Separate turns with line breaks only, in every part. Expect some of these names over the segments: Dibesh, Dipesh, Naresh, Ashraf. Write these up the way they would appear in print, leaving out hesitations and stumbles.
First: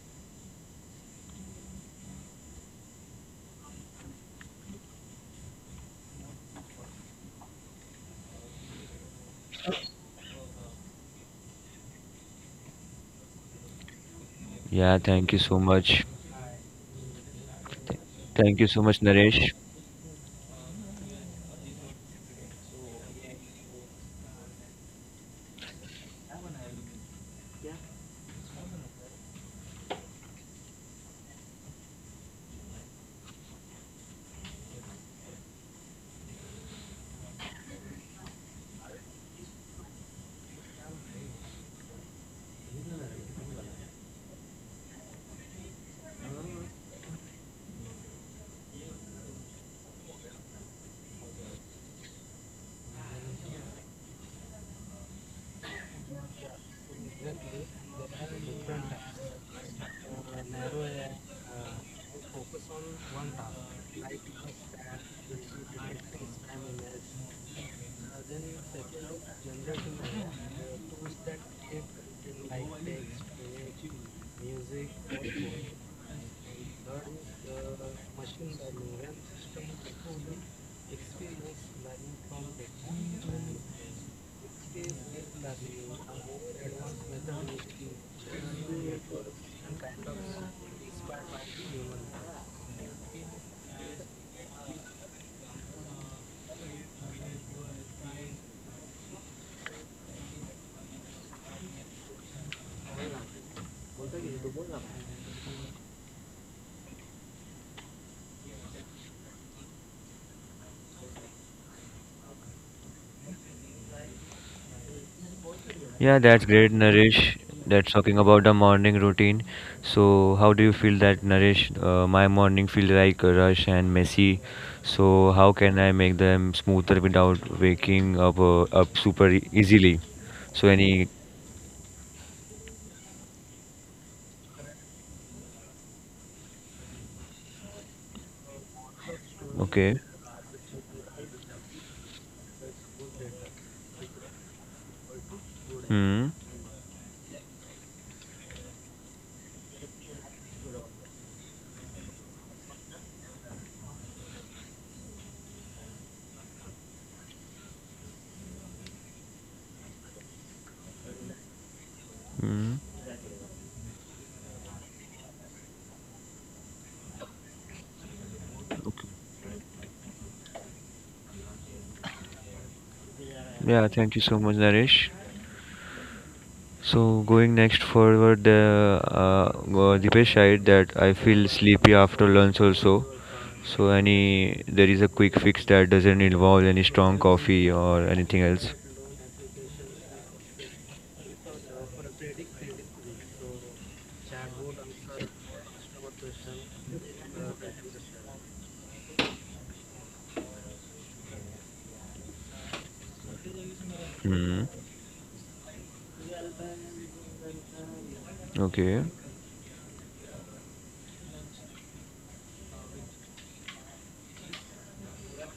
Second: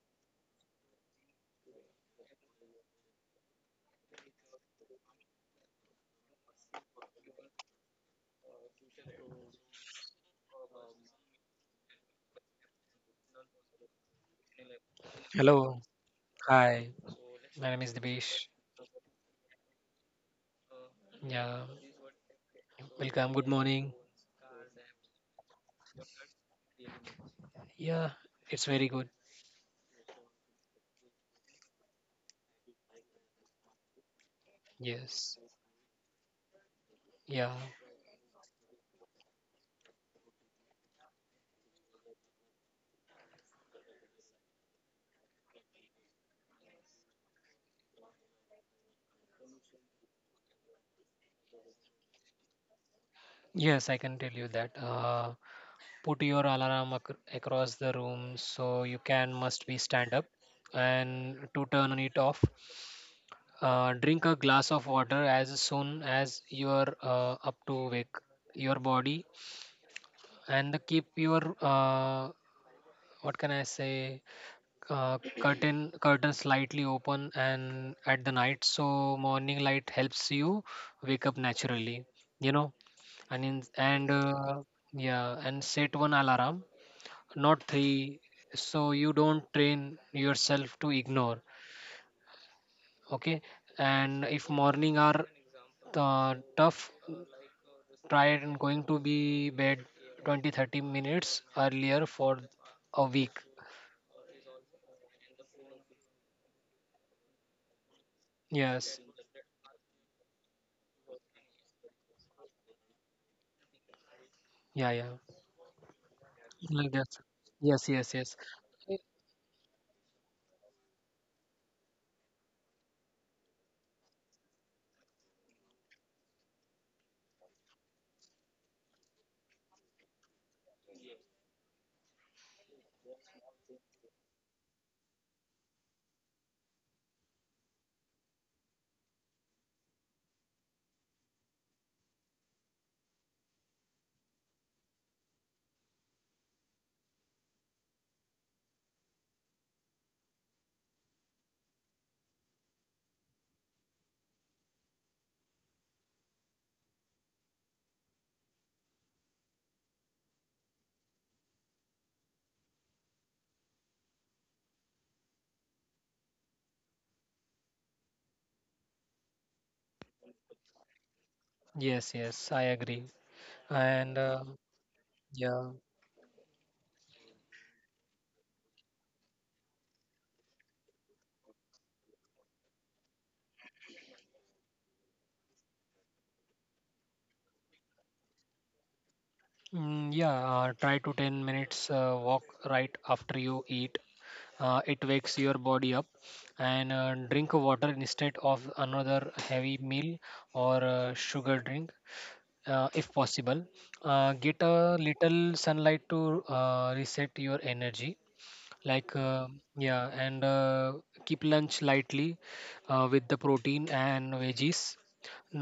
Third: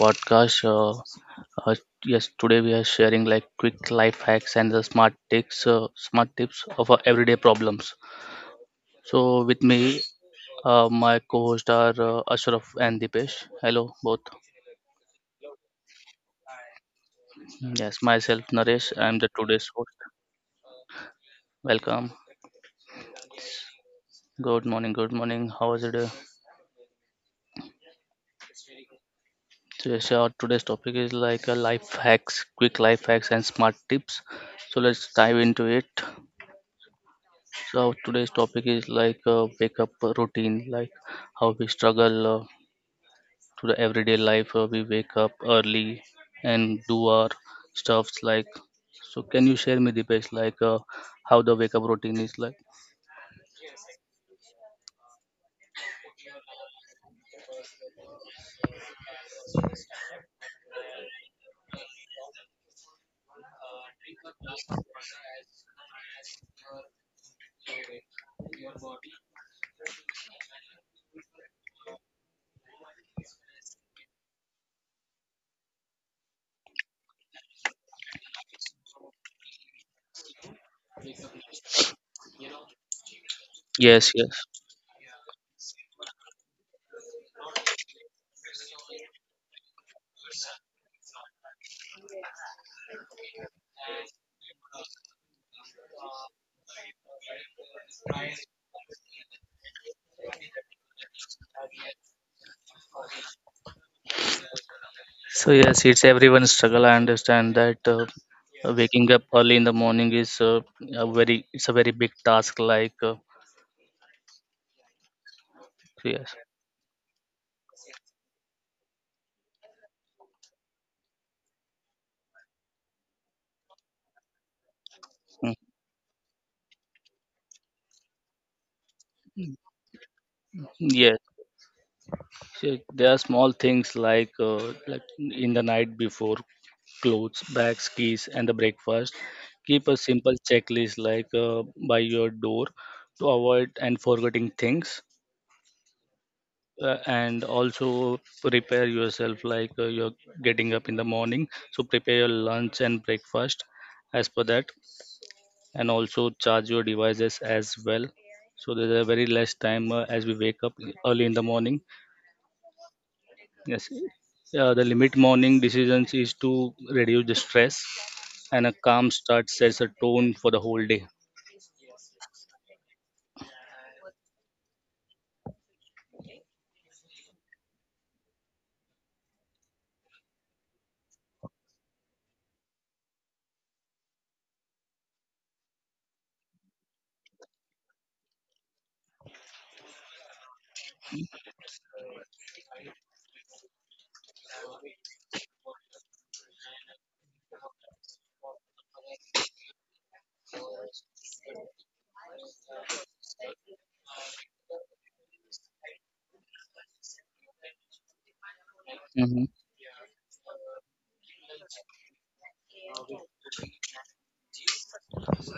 podcast. Uh, yes, today we are sharing like quick life hacks and the smart tips of our everyday problems. So with me, my co-host are Ashraf and Dipesh. Hello both.
Yeah, thank you so
Hello,
much.
hi. My name is
Yes, myself
Dibesh.
Thank you so
Naresh.
much,
I'm the
Naresh.
today's host.
Yeah,
Welcome.
welcome. Good morning.
Good morning. Good morning. How was your day?
Yeah, it's very good.
So yes, our today's topic is like a life hacks, quick life hacks and smart tips. So let's
Yes.
dive into it.
Yeah.
So today's topic is like wake up routine, like how we struggle to the everyday life. We wake up early and do our stuffs. Like, so can you share me the best, like how the wake up routine is like?
Yes, I can tell you that. Put your alarm across the room so you can must be stand up and to turn it off. Drink a glass of water as soon as you are up to wake your body, and keep your what can I say, curtain slightly open and at the night, so morning light helps you wake up naturally, you know. and in, and
Yes, yes.
uh, yeah, and set one alarm, not three, so you don't train yourself to ignore. Okay. And if morning are tough, try and going to be bed 20 30 minutes earlier for a week.
So yes, it's everyone's struggle. I understand that
Yes.
waking up early in the morning is a very it's a very big task.
Yeah, yeah.
So
Yeah,
yes,
that's great,
Like that.
Naresh.
Yes,
That's
yes,
talking
yes,
about the morning routine. So how do you feel that, Naresh? My morning feel like a rush and messy. So how
Mm.
can I make them smoother without waking up super easily? So any
Yes. So there are small things like in the night before, clothes, bags, keys, and the breakfast. Keep
okay?
a simple checklist like by your door to avoid and forgetting things.
Hmm.
And also prepare yourself like you're getting up in the morning. So prepare your lunch and breakfast as per that, and also charge your devices as well. So there's a very less time as we wake up early in the morning.
Hmm.
Yes. Yeah, the limit morning decisions is to reduce the stress, and a
Okay.
calm start sets a tone for the whole day.
yes, yes. I agree.
Yeah,
And
thank you
uh,
so much, Naresh.
yeah.
So going next forward, the Dipesh side that I feel sleepy after lunch also. So any there is a quick fix that doesn't involve any strong coffee or anything else.
Mm, yeah. Try to 10 minutes walk right after you eat. It wakes your body up. And drink water instead of another heavy meal or sugar drink, if possible. Get
Hmm.
a little sunlight to reset your energy.
Okay.
Like,
Hmm.
yeah. And keep lunch lightly with the protein and veggies,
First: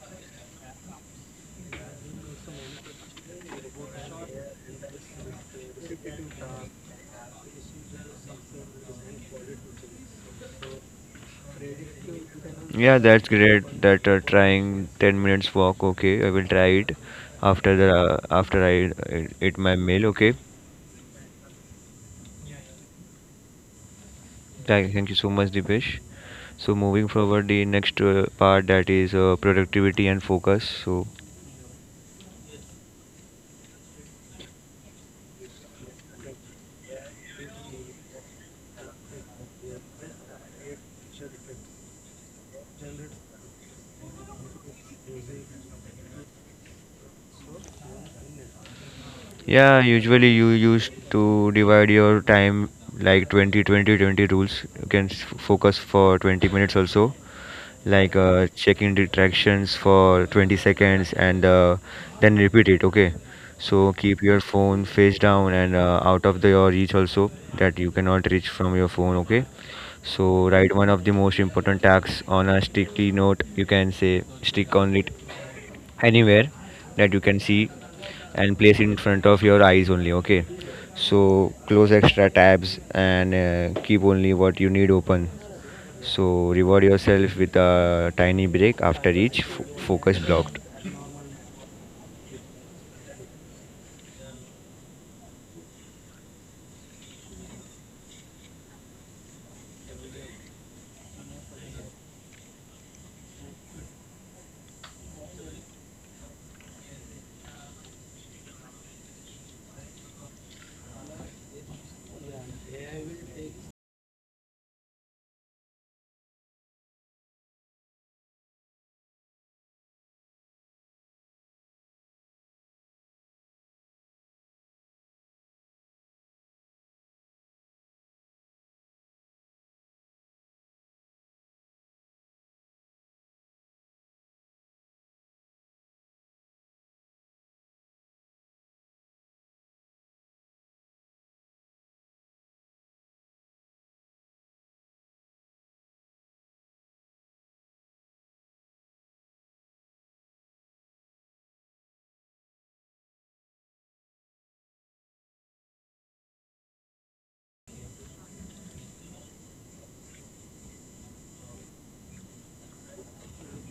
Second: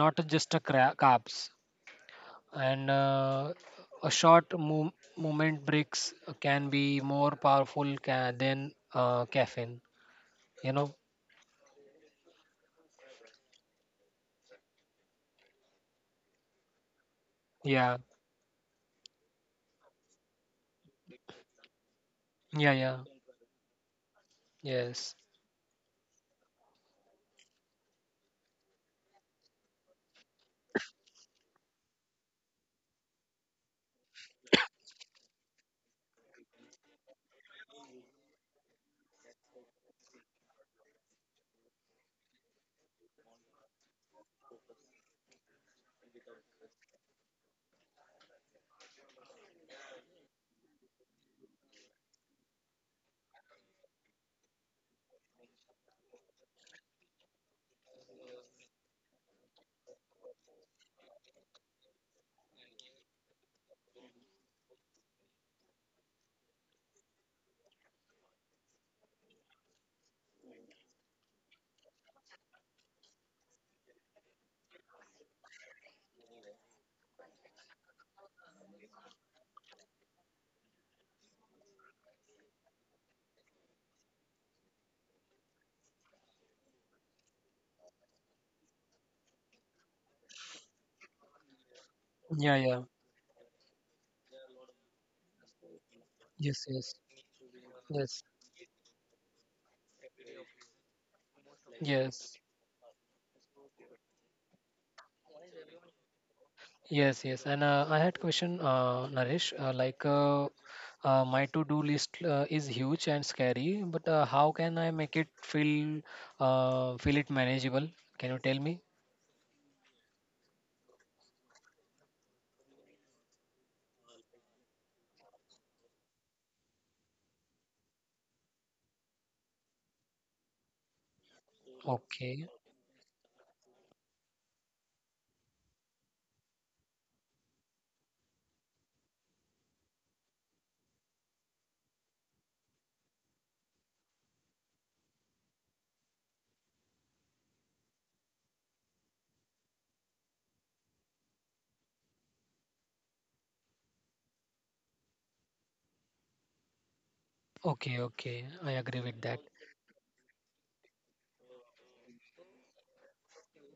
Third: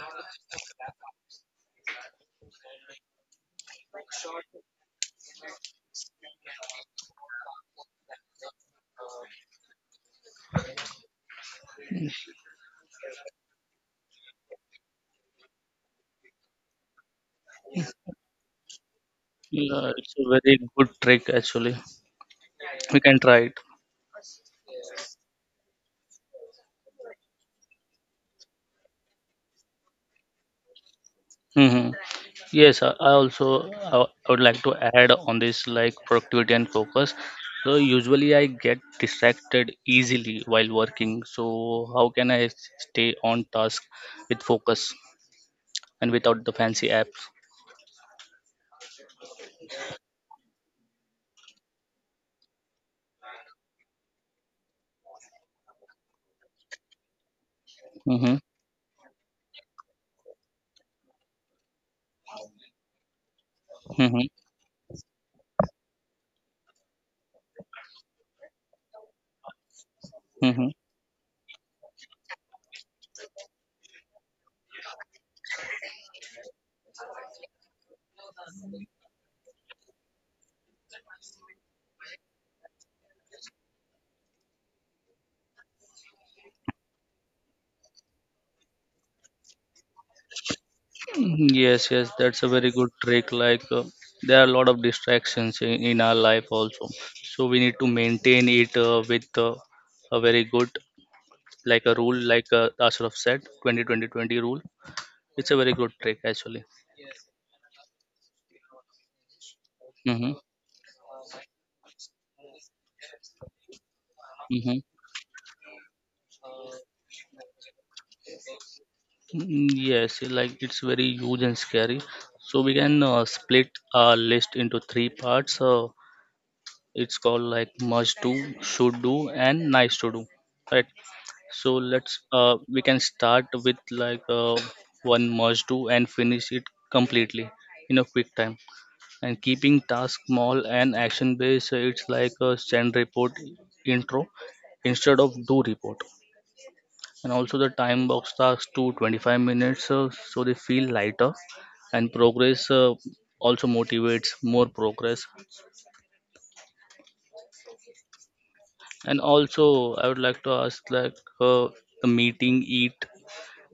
not just a carbs. And a short movement breaks can be more powerful than caffeine, you know.
Yeah, that's great. That trying 10 minutes walk. Okay, I will try it after the
Yeah,
after I eat my
Yeah,
meal.
it's a
Okay.
very good trick actually.
yeah, yeah,
We can try it.
Thank
yes,
you so much, Dipesh. So moving forward, the next part, that is productivity and focus. So
Hmm. Yes, I also I would like to add on this like productivity and focus. So usually I get distracted easily while working. So how can I stay on task with focus and without the fancy apps?
yeah, usually you used to divide your time like 20, 20, 20 rules. You can focus for 20 minutes also, like
Mm-hmm.
checking distractions for 20 seconds, and then repeat it. Okay, so
Mm-hmm.
keep your phone face down and out of your reach also, that you cannot reach from your phone. Okay, so
Mm-hmm.
write one of the most important tasks on a sticky note. You can say stick on it anywhere that you can see, and place it in front of your eyes only. Okay, so close extra tabs and keep only what you need open. So reward yourself with a tiny break after each focus blocked.
Yes, yes, that's a
yeah,
very
yeah,
good trick. There are a lot of distractions in our life
yes,
also.
yes,
So we need to
yes,
maintain it with a very good, like a rule,
yes.
like Ashraf said, 20-20-20 rule. It's a very good trick actually.
Yes, yes. And I had question, Naresh,
Mm-hmm.
my to-do list is huge and scary, but how can
Mm-hmm.
I make it feel it manageable? Can you tell me?
Mm-hmm. Yes, like it's very huge and scary. So we can split our list into three parts. It's called like must do, should do, and nice to do, right? So let's
Okay,
we can start with like one must do and finish it completely in a quick time. And keeping task small and action based, so it's like a send report intro instead of do report. And also the time box tasks to 25 minutes so they feel lighter, and progress also motivates more progress.
okay, okay. I agree with
And
that.
also, I would like to ask like uh, the meeting eat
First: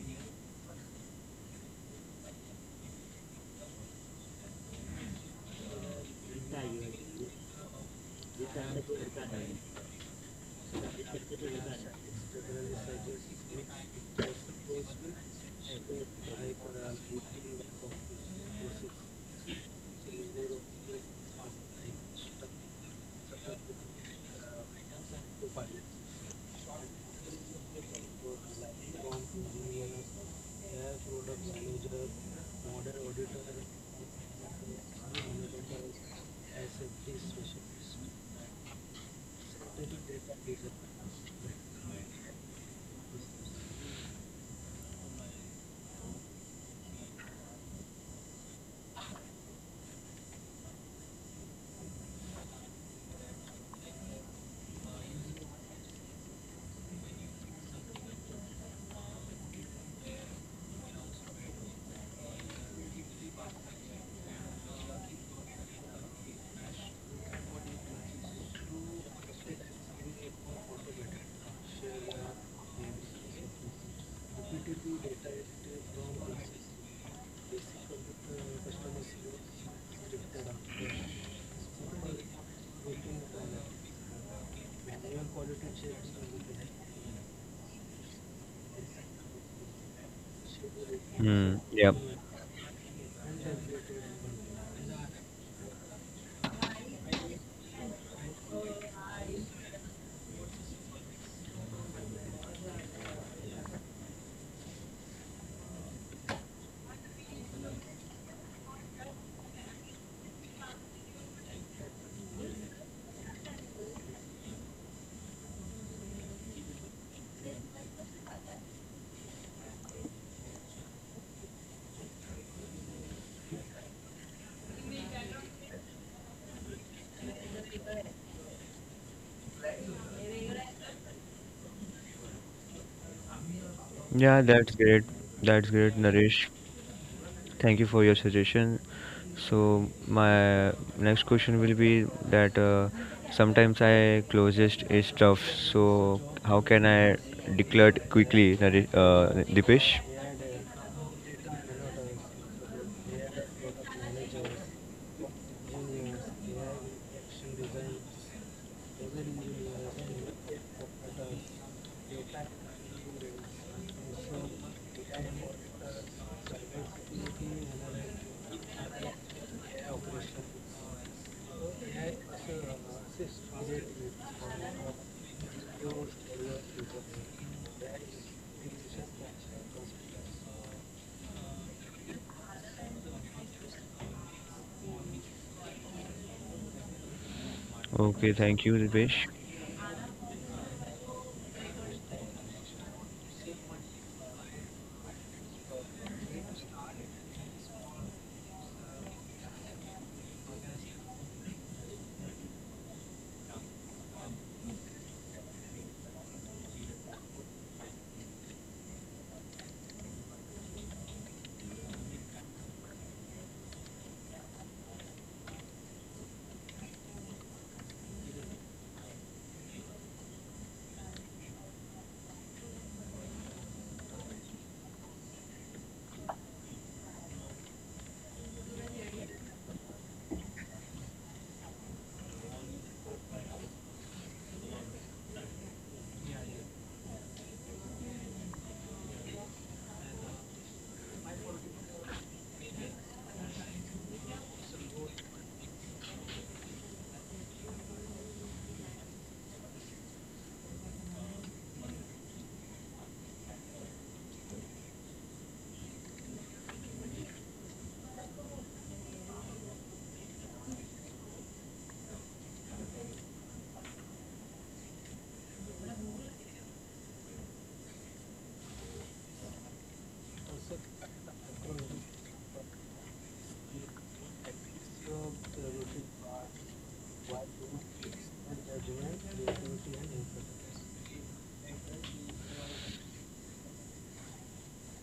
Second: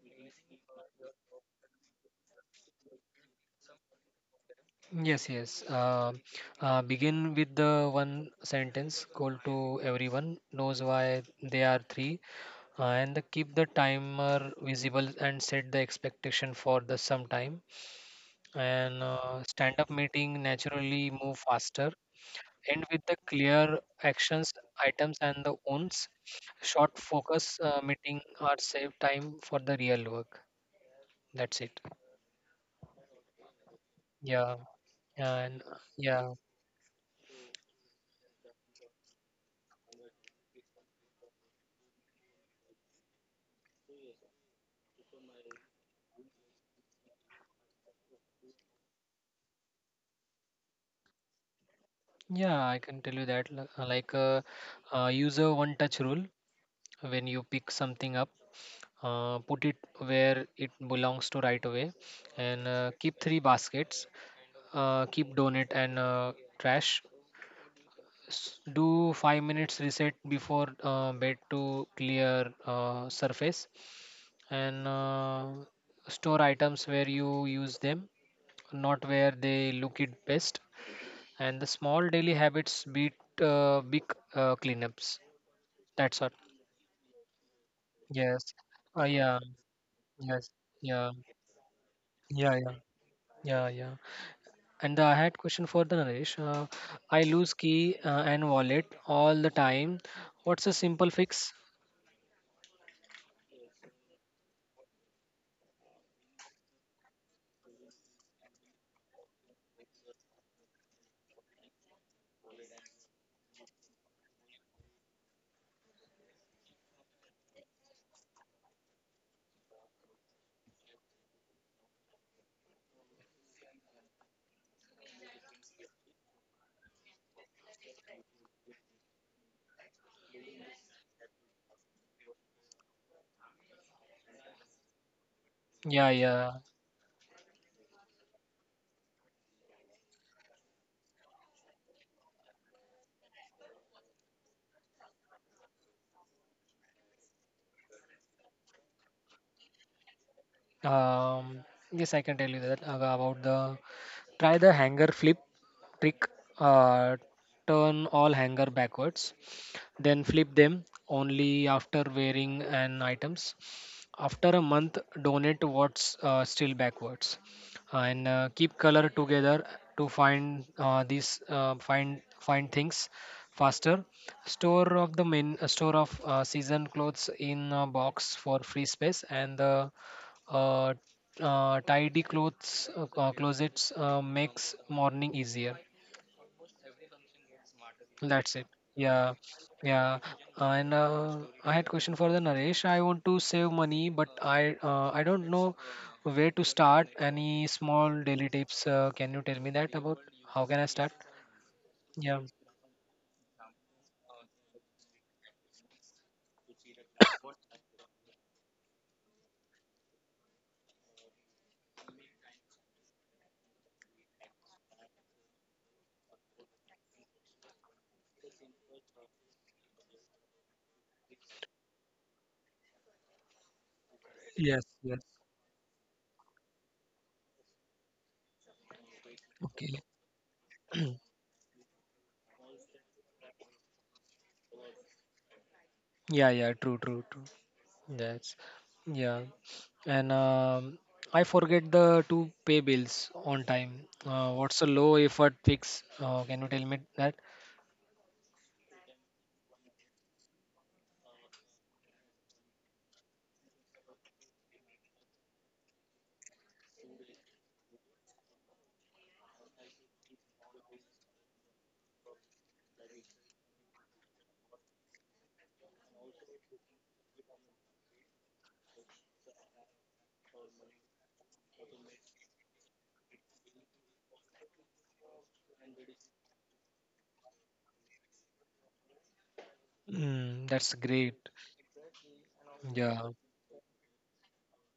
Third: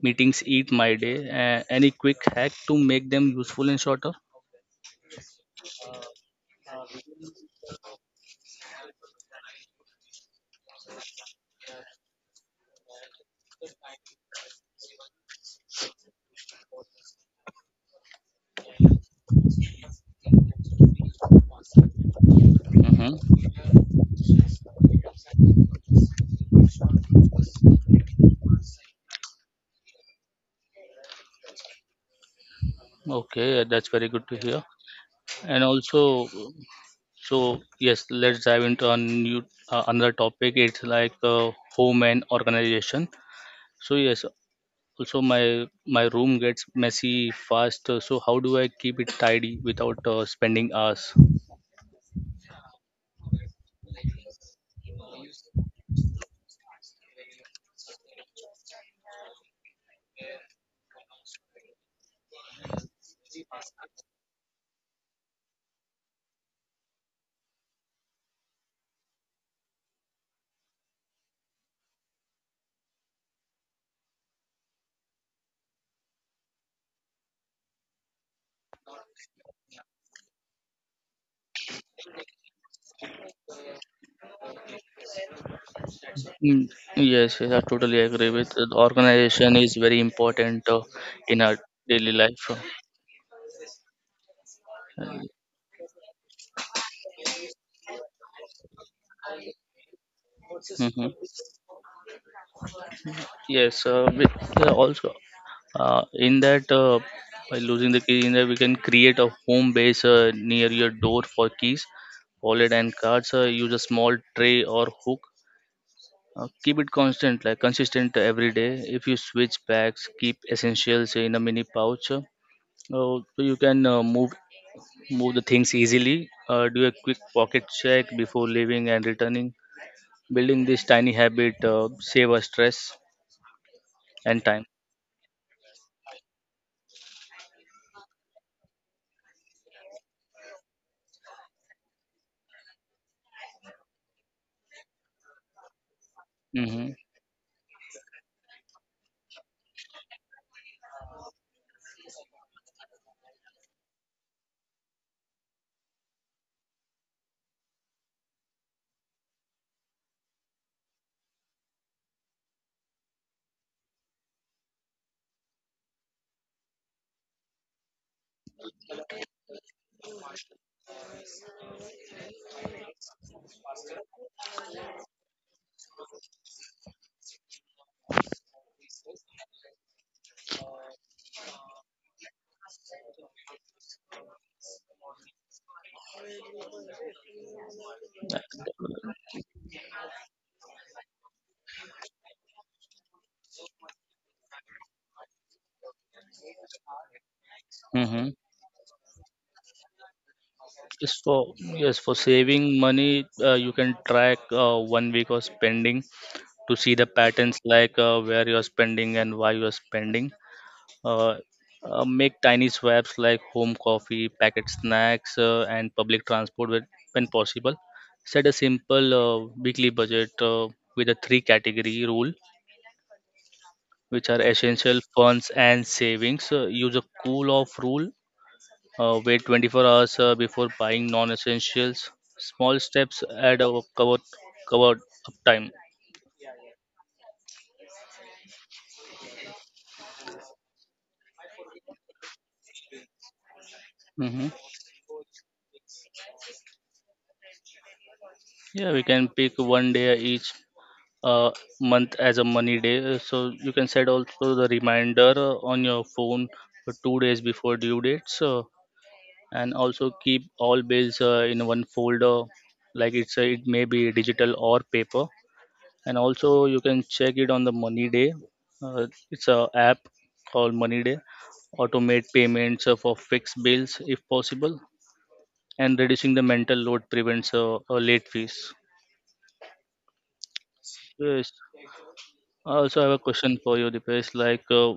meetings eat my day. Any quick hack to make them useful and shorter?
Yes, yes. Begin with the one sentence goal to everyone knows why they are three, and keep the timer visible and set the expectation for the some time. And stand-up meeting naturally move faster, end with the
Mm-hmm.
clear actions items and the owns. Short focus meeting are save time for the real work. That's it.
Okay, that's very good to
Yeah.
hear.
and
And
uh,
also,
yeah,
so yes, let's dive into a new, another topic. It's like home and organization. So yes, also my room gets messy fast. So how do I keep it tidy without spending hours?
yeah. I can tell you that. Use a one touch rule. When you pick something up, put it where it belongs to right away. And keep three baskets, keep donut and trash. Do 5 minutes reset before bed to clear surface. And store items where you use them, not where they look it best. And the small daily habits beat big cleanups. That's all.
Mm. Yes, yes, I totally agree
Yes.
with the
Yeah,
organization is very
yes,
important
yeah,
in
Hmm.
our
Yep.
daily life.
yeah, yeah, yeah, yeah. And I
Uh,
had question for the Naresh. I lose key and wallet all the time. What's a
Mm-hmm.
simple fix?
Yes, with, also in that by losing the key in there, we can create a home base near your door for keys, wallet, and cards. Use a small tray or hook. Keep it constant, like consistent every day. If you switch bags, keep essentials in a mini pouch. So you can move the things easily, do a quick pocket check before leaving and returning. Building this tiny habit save us stress
Yeah,
and time.
that's great. That's great,
Yeah,
Naresh.
yeah.
Thank you for your suggestion. So my next question will be that sometimes I closest is tough. So how can
Hmm.
I declare it quickly, Dipesh?
Um, yes, I can tell you that about the, try the hanger flip trick. Uh, Turn all hanger backwards, then flip them only after wearing an items. After a month, donate what's still backwards. And keep color together to find these, find things faster. Store of season clothes in a box for free space. And the uh, Tidy clothes closets makes morning easier.
Okay,
That's
thank
it.
you, Dipesh.
Yeah, yeah. And I had question for the Naresh. I want to save money, but I don't know where to start. Any small
Hmm.
daily tips? Can you tell me that about how can I start?
Yes, for
Yeah.
saving money, you can track one week of spending to see the patterns like where you are spending and why you are spending. uh, Make tiny swaps like home coffee, packet snacks, and public transport when possible. Set a simple weekly budget with a three category rule, which are
Yes.
essential,
Yes.
funds, and savings. Use a cool off rule. Wait 24
Okay.
hours before buying non essentials. Small steps add up, cover up time.
Yeah. Yeah. True, true, true. That's, yeah. And I forget the to pay bills on time.
Hmm.
What's a low effort fix? Can you tell me that?
Yeah, we can pick one day each uh, month as a money day. So you can set also the reminder on your phone for 2 days before due dates. So and also keep all bills in one folder, like it may be digital or paper. And also you can check it on the money day. It's a app called Money Day. Automate payments for fixed bills if possible, and reducing the mental load prevents late fees.
Mm, that's great.
Yes. I also have a
Yeah.
question for you, Dipesh.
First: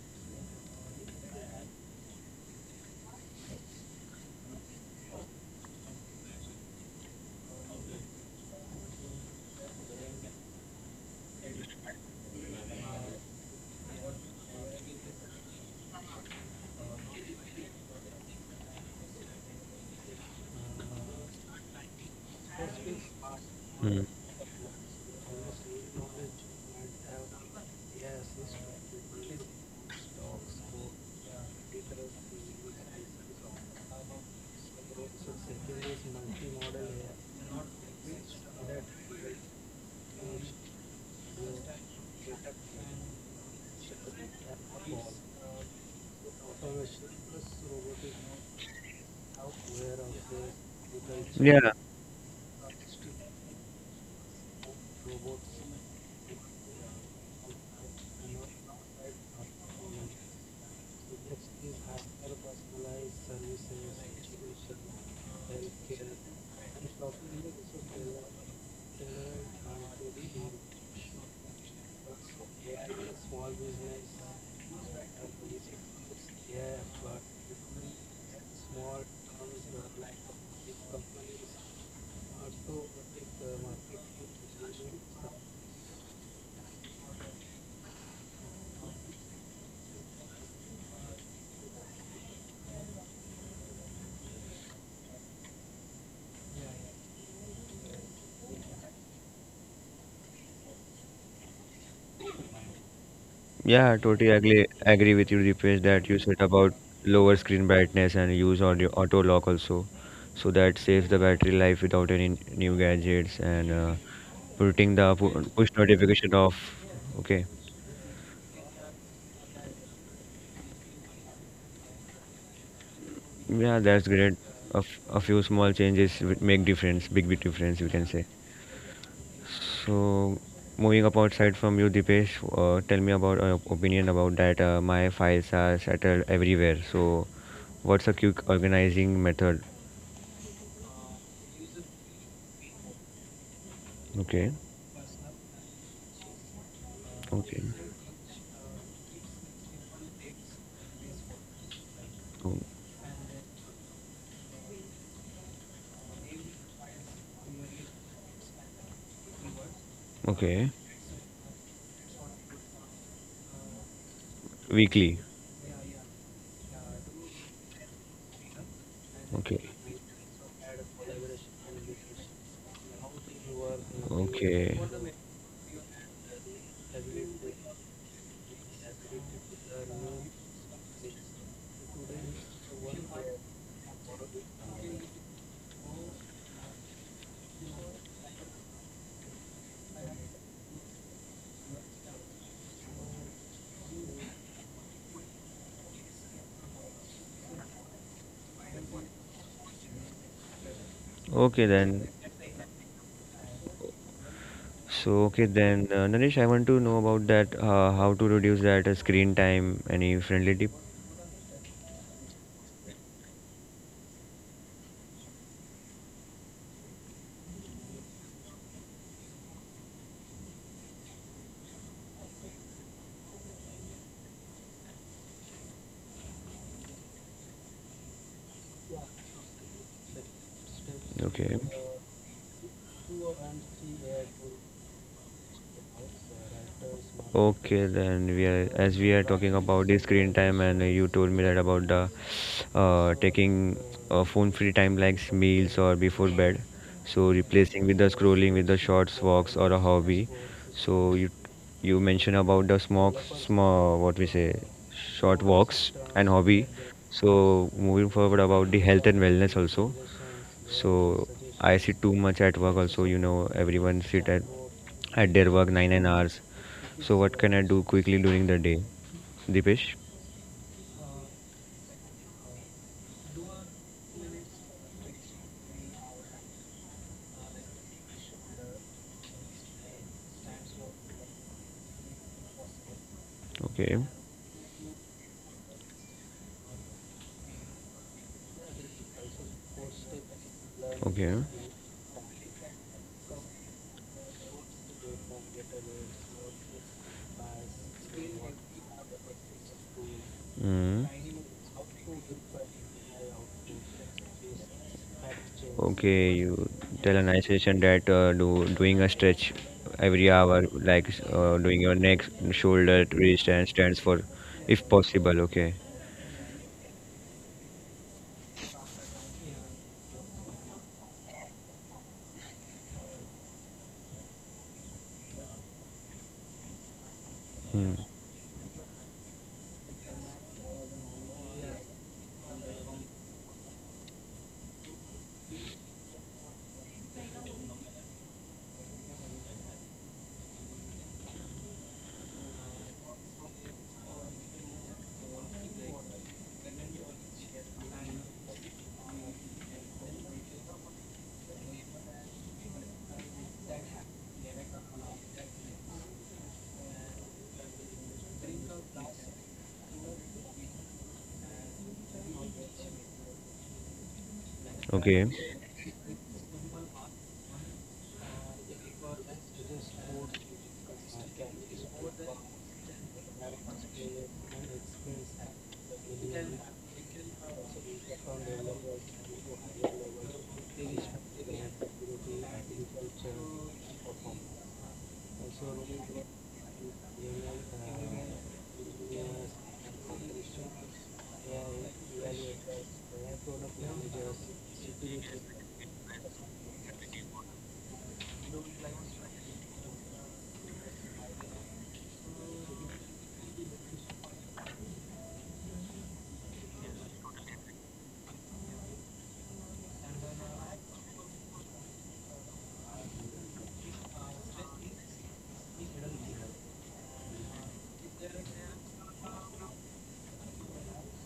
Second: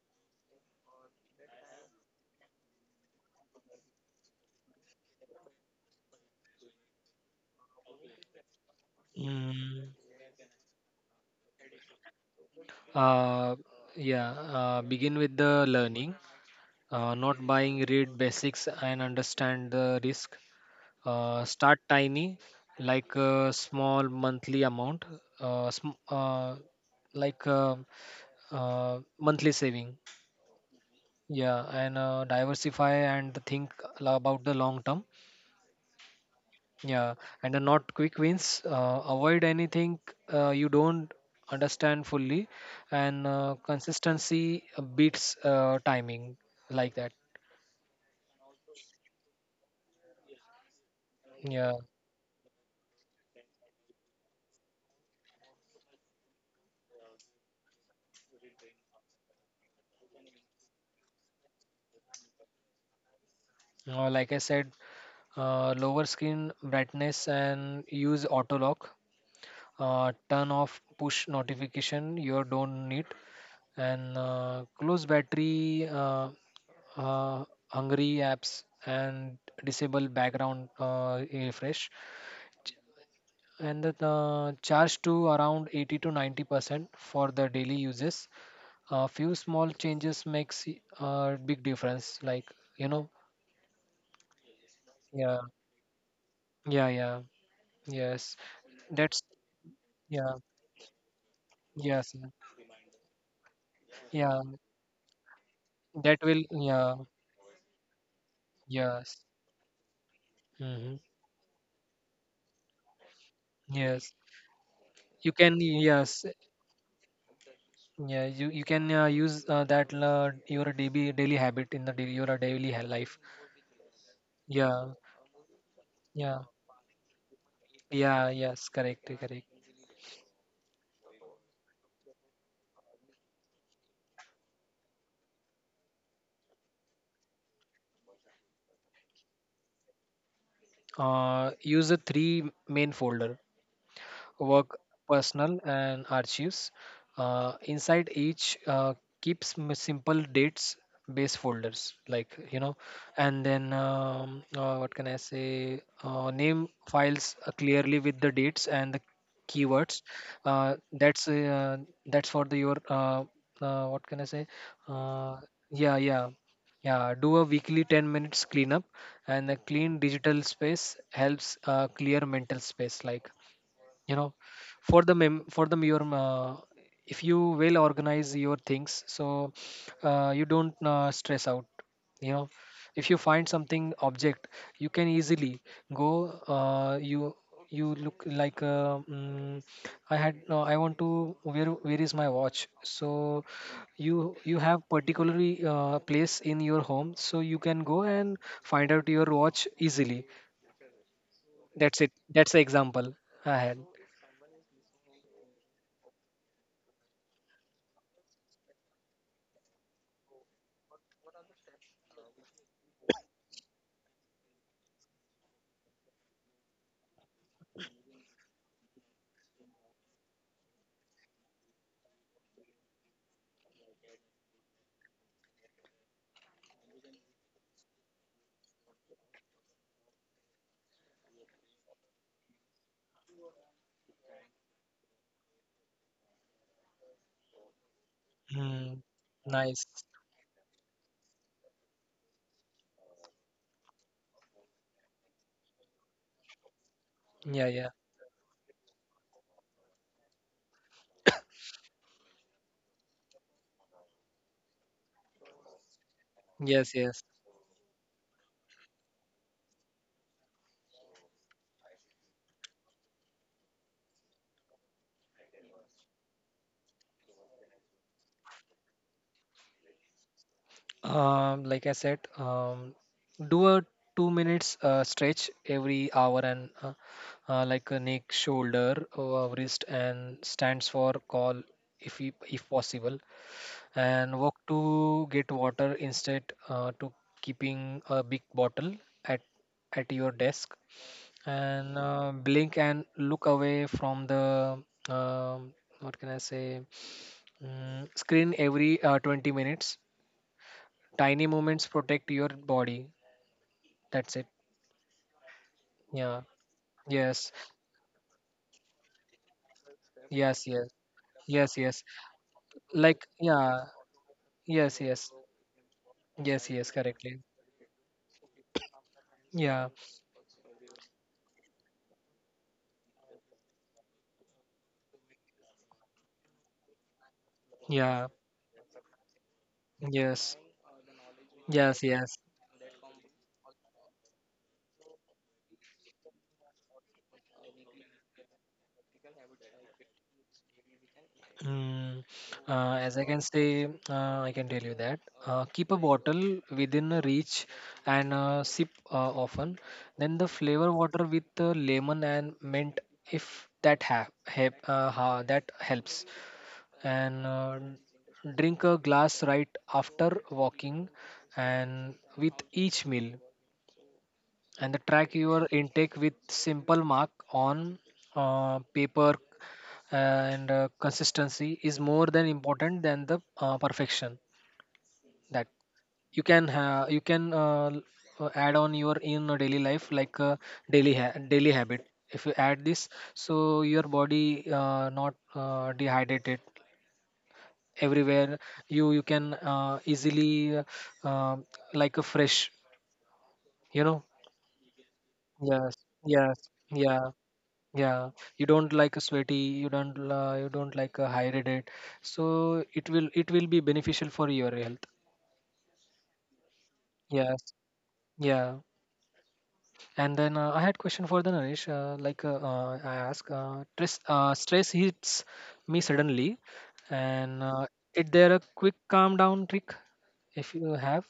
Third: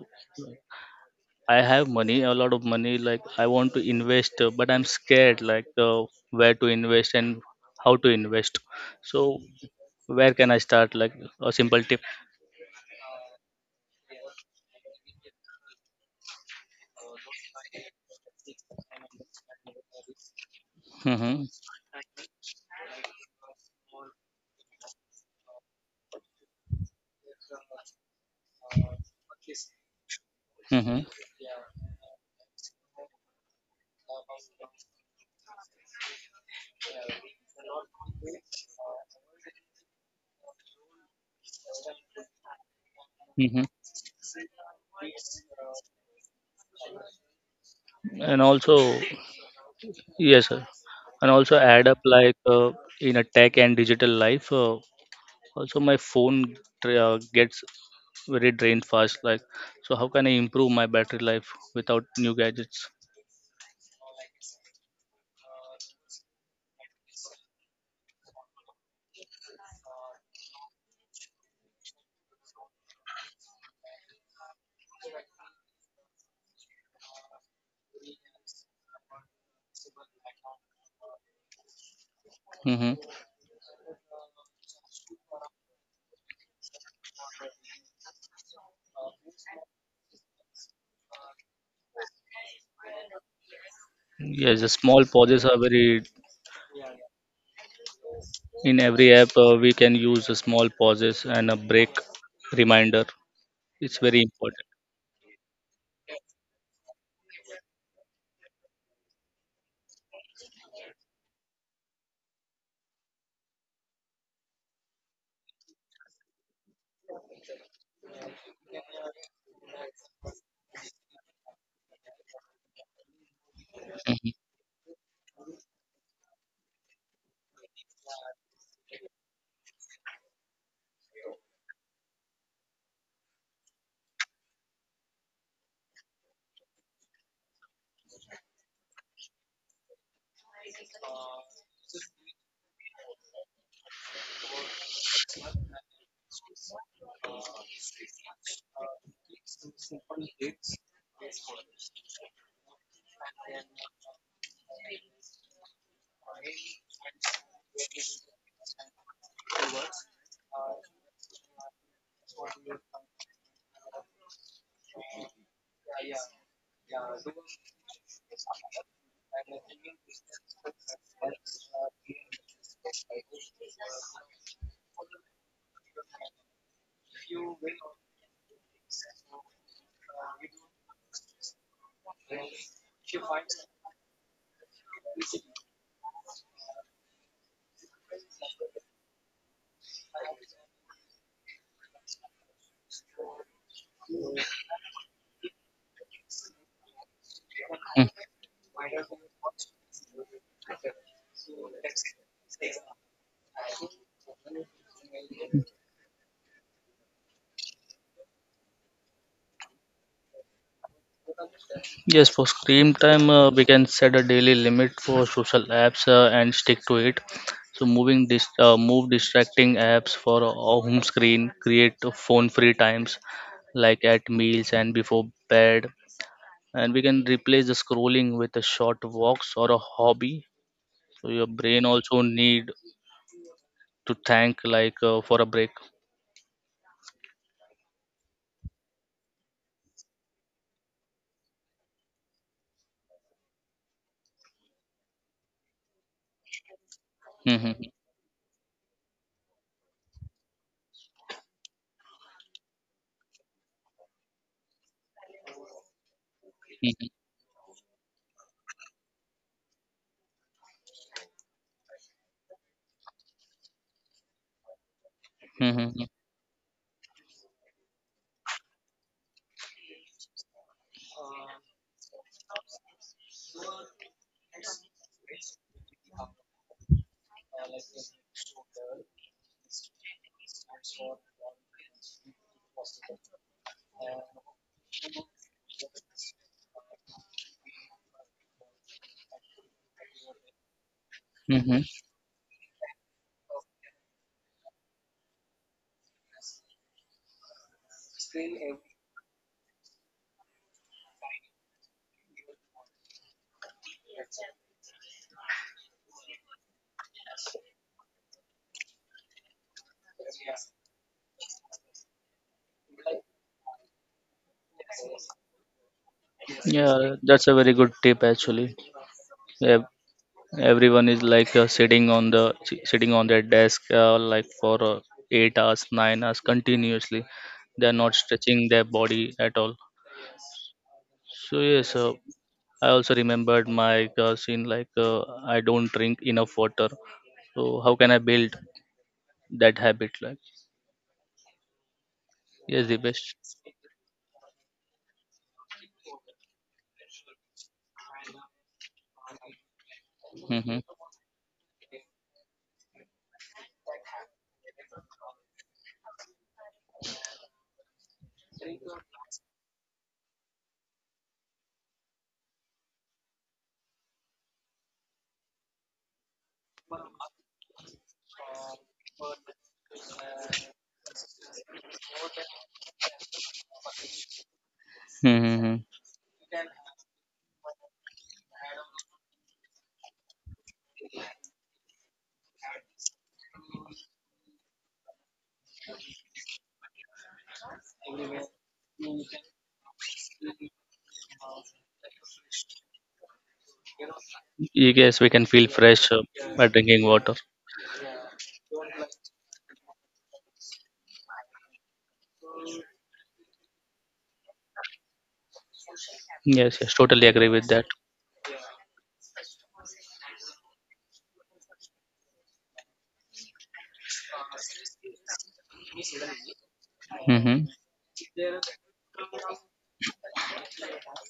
I have money, a lot of money. Like I want to invest, but I'm scared. Where to invest and how to invest. So
Mm,
where can I start? Like a simple tip.
uh, yeah. Begin with the learning, not buying, read basics and understand the risk.
Hmm.
Start tiny, like a
Hmm.
small monthly amount, uh, sm- uh, like, monthly saving.
Hmm.
Yeah. And diversify and think about the long term. Yeah. And the not quick wins. Avoid anything you don't understand fully. And
Hmm.
consistency beats timing, like that.
And also, yes, sir. And also
Yeah,
Yeah.
add up like in a tech and digital life. Also, my phone gets very drained fast. Like, so how can I improve my battery life without new gadgets?
Like I said, lower screen brightness and use auto lock. Turn off push notification you don't need. And close battery hungry apps and disable background refresh.
Mm-hmm.
And the charge to around 80 to 90% for the daily uses. A few small changes makes a big difference. Like, you know.
Yes, the small
Yeah,
pauses are very.
yeah, yeah, yes.
In every
That's,
app, we can use
yeah,
a small pauses and a break
yes,
reminder.
yeah,
It's very
totally
yeah.
agree
important.
agree with you, Deepesh, that
That
you
will
said about
Yeah,
lower screen brightness and use audio
yes.
auto lock also, so that
Hmm,
saves the battery life without any new gadgets, and
yes.
putting the
You can
push
Yes,
notification off. Okay.
yeah. You can use, that your daily habit in your daily life.
Yeah, that's great. A,
Yeah,
a few small changes
yeah,
make difference, big difference we can
yeah.
say.
Yes, correct, correct.
So moving up outside from you, Dipesh, tell me about opinion about that. My files are scattered everywhere. So what's a quick organizing method?
Use the three main folder:
Okay.
work, personal, and archives.
Okay.
Inside each, keeps simple dates base folders, like,
Oh,
you know. And then what can I say, name files clearly with the dates and the keywords.
okay.
uh, that's uh, that's for the your what can I say,
Weekly.
uh, yeah, yeah, yeah. Do a weekly 10 minutes cleanup. And a clean digital space helps clear mental space, like, you know. For the for the, your if you will organize your things, so you don't stress out, you know. If you find something object, you can easily go. uh, you you look like, mm, I had, I want to, where, is my watch. So you have particularly place in your home, so you can go and find out your watch easily.
Okay
That's
then.
it. That's the
Mm.
example I had.
So okay then, Naresh, I want to know about that. How to reduce that screen time? Any friendly tip?
Yes, for screen time, we can set a daily limit for social apps and stick to it. So, moving this, move distracting apps for a home screen, create phone-free times like at meals and before bed, and we can replace the scrolling with a short walks or a hobby. So, your
Okay.
brain also need to thank like for a break.
Okay, then we are,
Mm,
as we are talking
nice.
about the screen time, and you told me that about the taking phone free time like meals or before bed, so
Yeah,
Hmm.
replacing
yeah.
with the scrolling with the shorts walks or a hobby. So you mentioned about the smoke small, what we say, short walks and hobby.
Yes, yes.
So moving forward about the health and wellness also. So I sit too much at work also, you know, everyone sit at their work
Hmm.
9
Hmm.
and hours. So what can I do quickly during the day, Dipesh?
Like I said, do a 2 minutes stretch every hour. And like a neck, shoulder, wrist, and stands for call, if possible.
Okay.
And walk to get water instead to keeping a big bottle at at your desk.
Okay.
Hmm.
And blink and look away from the um, what can I say, mm, screen every 20 minutes.
Mm.
Tiny moments protect your body. That's it.
Okay,
Yeah.
you tell a nice
Yes,
session that do doing a stretch every hour,
yes, yes,
like
yes,
doing your
yes.
neck, shoulder,
Like,
wrist, and
yeah.
stands for, if
Yes, yes,
possible. Okay.
yes, yes.
Yeah, that's
Correctly.
a very good tip actually. Yeah,
Yeah,
everyone is like sitting on their desk like for 8 hours, 9 hours continuously. They are
Hmm.
not
yeah.
stretching their body at all.
Yes,
So yes,
yes, yes.
I also remembered my scene like I don't drink enough water. So how can I build that habit like?
Mm,
Yes, the
as I
best.
can say, I can tell you that, keep a bottle within a reach. And sip often. Then the
Mm-hmm.
flavor water with lemon and mint, if that helps. And drink a glass right after walking and with each meal. And the
Okay.
track your intake with simple mark on paper. And consistency is more than important than the perfection. That
Mm-hmm.
you can add on your in a daily life, like a daily daily habit. If you add this, so your body not dehydrated everywhere, you can easily, um, like a fresh, you know.
Yes, we can feel
Yes,
fresh
yes,
by drinking
yeah.
water.
Yeah, you don't like a sweaty, you don't like a hydrated, so it will be beneficial for your health.
Yes, yes, totally agree
Yes,
with that.
yeah. And then I had question for the Naresh. I ask, stress hits me suddenly. and
Mm-hmm.
uh, is there a quick calm down trick, if you have?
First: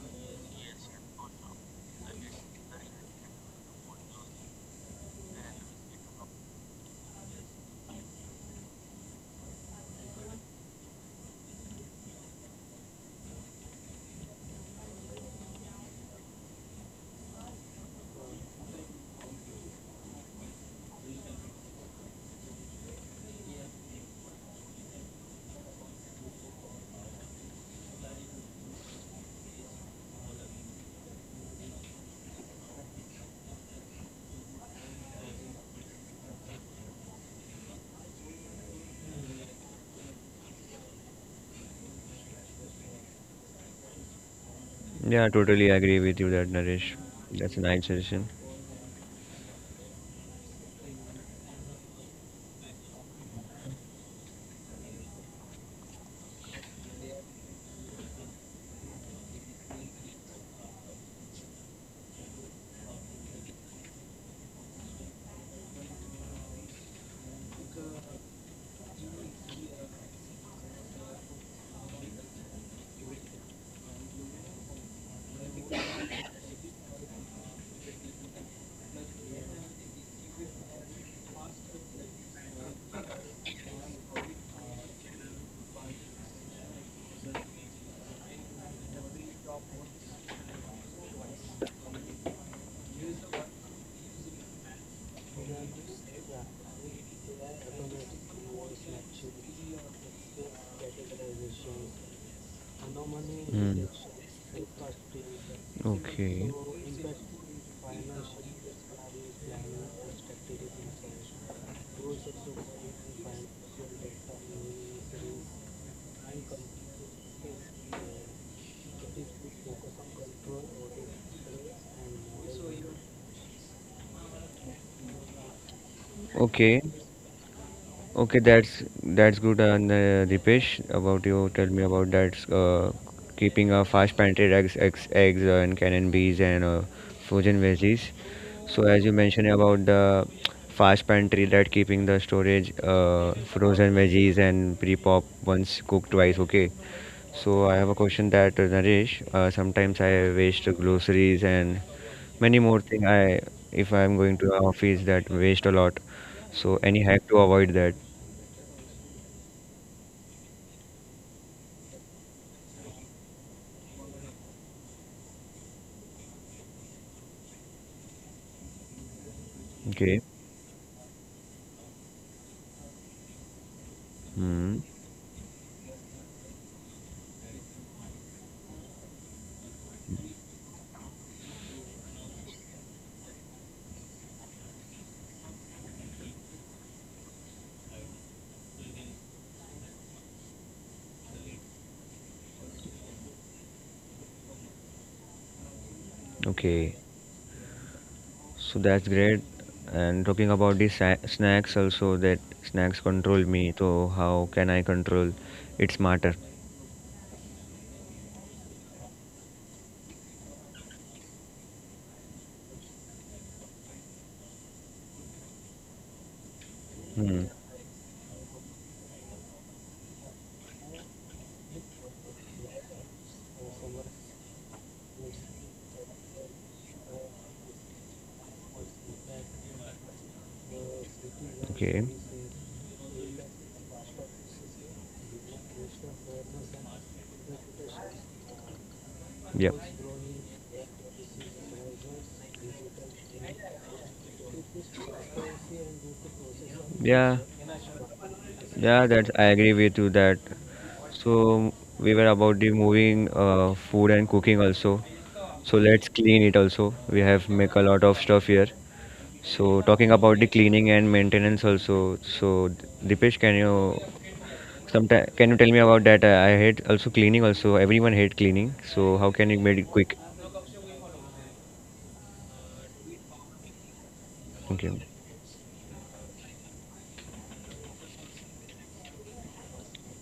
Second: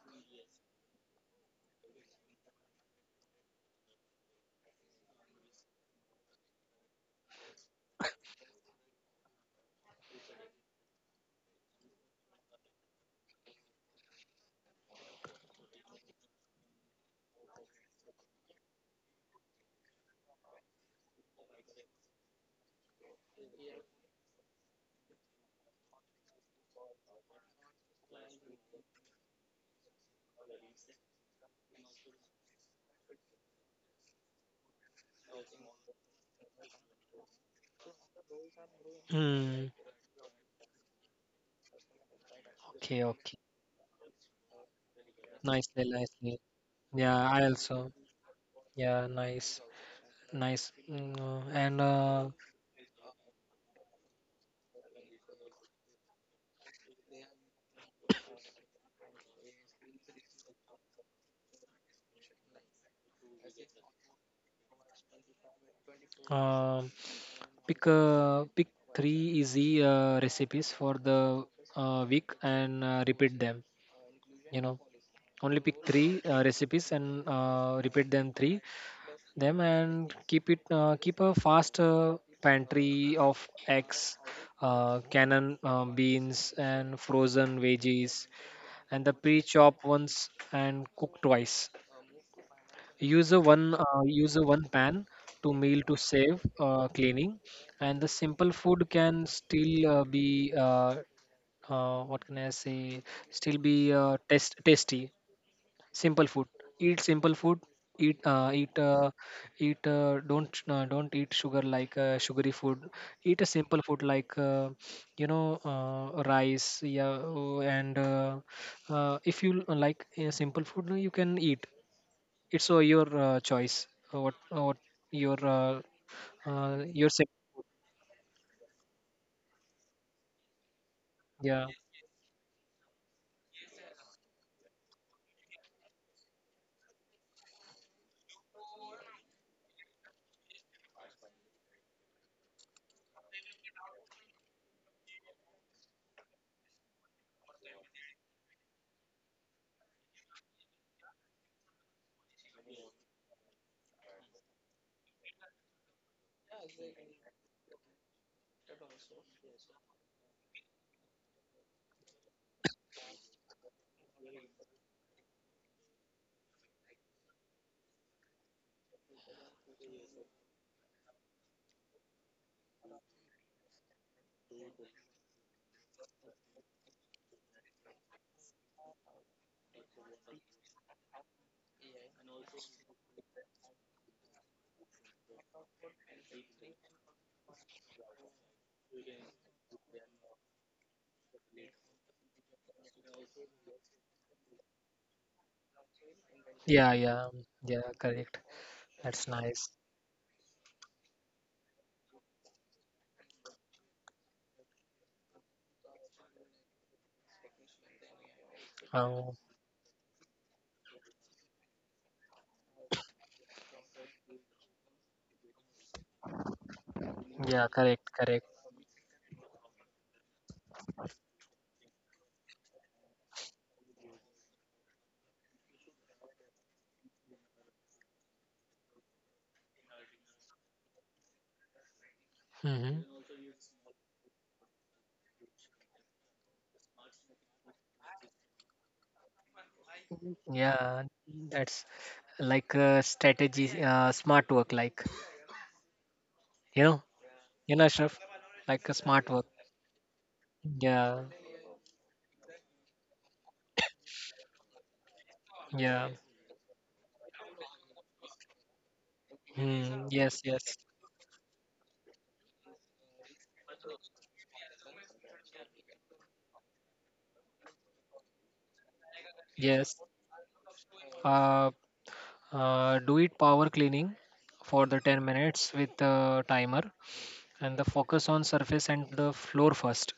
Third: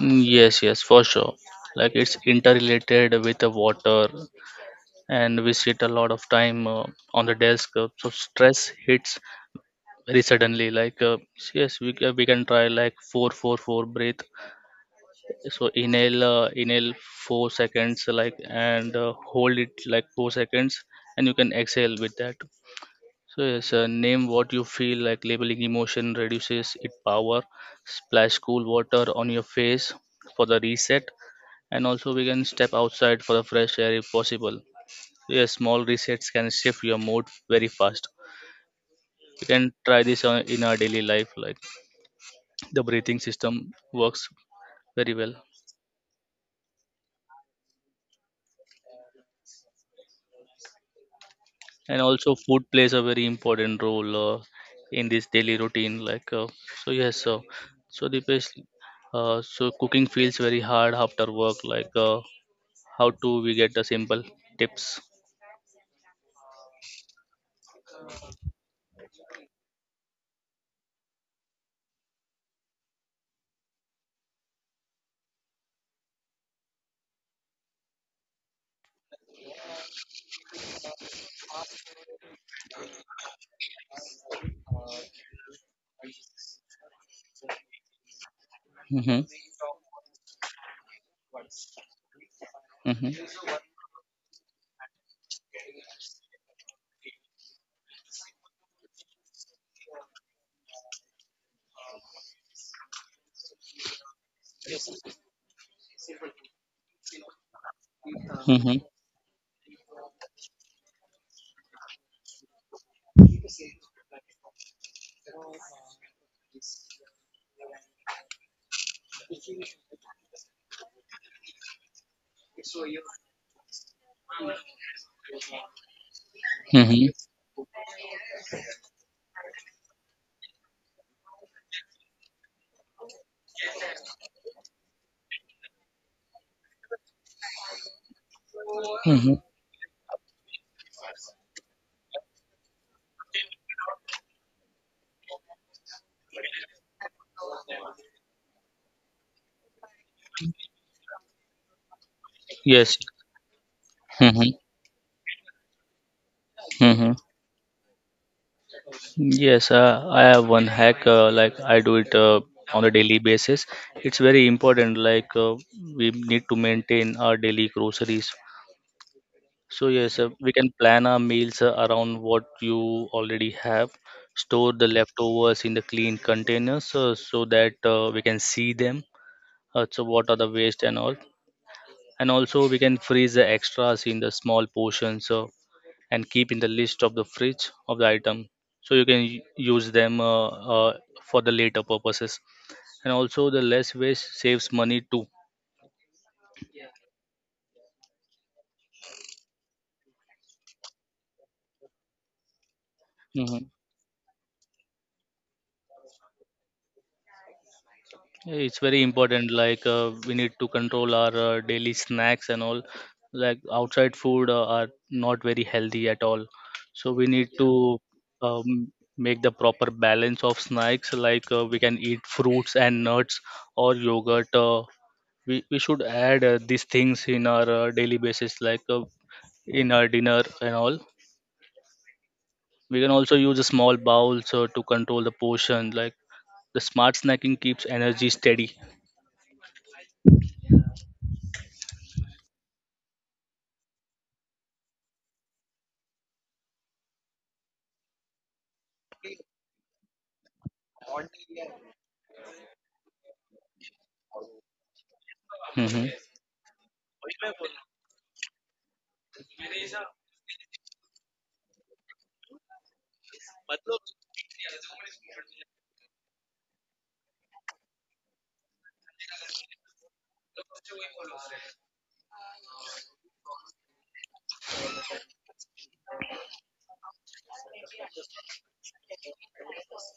Yes, yes, for sure. Like it's interrelated with the water, and we sit a lot of time on the desk, so stress hits very suddenly. Yes, we can try like four four four breathe. So inhale 4 seconds like, and hold it like 4 seconds and you can exhale with that. So yes, name what you feel. Like labeling emotion reduces its power. Splash cool water on your face for the reset. And also we can step outside for the fresh air if possible. So, yes, small resets can shift your mood very fast. You can
Hmm.
try this on, in our daily life. Like the
Okay,
breathing
okay.
system works very
Yeah,
well.
totally
Nicely,
agree with you
nicely.
that, Naresh.
Yeah, I
That's a nice
also.
suggestion.
Yeah, nice, nice. Mm, and
And also food plays a very important role in this daily routine like so yes, so Dipesh, so cooking feels very hard after work. How to we get the simple tips?
um pick three easy recipes for the week and repeat them. You know, only pick three recipes and repeat them three them. And keep a fast pantry of eggs, cannon beans and frozen veggies, and the
Mm-hmm.
pre-chop ones and cook twice.
Mm-hmm.
Use a one pan to meal to save cleaning. And the simple food can still be, what can I say, still
Hmm.
be test tasty. Simple
Okay.
food. Eat simple food. Eat uh,
Mm-hmm.
eat uh, eat. Don't eat sugar, like sugary food. Eat a simple food, like, rice. Yeah, oh. And if you like simple food, you can eat. It's your choice, what your
Okay.
uh,
Mm-hmm.
your sec-
Okay, that's good, and, Dipesh. About you, tell
yeah,
me about that. Keeping a fast painted eggs, and cannon bees and frozen veggies. So as you
Mm-hmm.
mentioned about the fast pantry that keeping the storage frozen veggies and pre-pop once cooked twice. Okay, so I have a question that Naresh. Sometimes I waste groceries and many more
Yes.
thing. I, if I'm going to
Mm-hmm.
office that waste a lot. So any
Mm-hmm.
hack to avoid that?
Yes, I have one hack. Like I do it on a daily basis. It's very important. We need to maintain our daily groceries. So yes,
Okay.
we can plan our meals around what you already have. Store
Mm.
the leftovers in the clean containers so that we can see them. So what are the waste and all. And also we can freeze the extras in the small portions, so and keep in the list of the fridge of the item so you can use them uh, for the later purposes. And also the less waste saves money too.
Okay.
yeah, yeah, yeah, correct.
So that's
That's
great.
nice.
And talking about these snacks also, that snacks control me. So how can I control it smarter?
Yeah, it's very
Um,
important. We need to control our daily snacks and all. Like outside food are not very healthy at all. So we
Mhm.
need
yeah,
to
correct, correct.
um, make the proper balance of snacks. We can eat fruits and nuts or yogurt. We should add these things in our daily basis, like in our dinner and all.
Okay.
We can
Mm-hmm.
also use a small bowl so to control the portion. Like the smart snacking keeps energy steady.
Yep.
Yeah, that's like a strategy. Smart work, like, you know
Yeah.
you know Ashraf, like a
Yeah, that's
smart
I
work.
agree with you that.
Yeah,
So we were about the moving food and cooking also. So let's
Hmm.
yeah.
clean it also. We have make a lot of stuff here. So
Hmm.
talking about
Yes,
the
yes,
cleaning and maintenance also. So Dipesh, can you sometime can you tell me about that? I hate also cleaning also. Everyone hate cleaning. So how can you make it
yes.
quick?
uh, do it power cleaning for
Okay.
the 10 minutes with the timer, and the focus on surface and the floor first.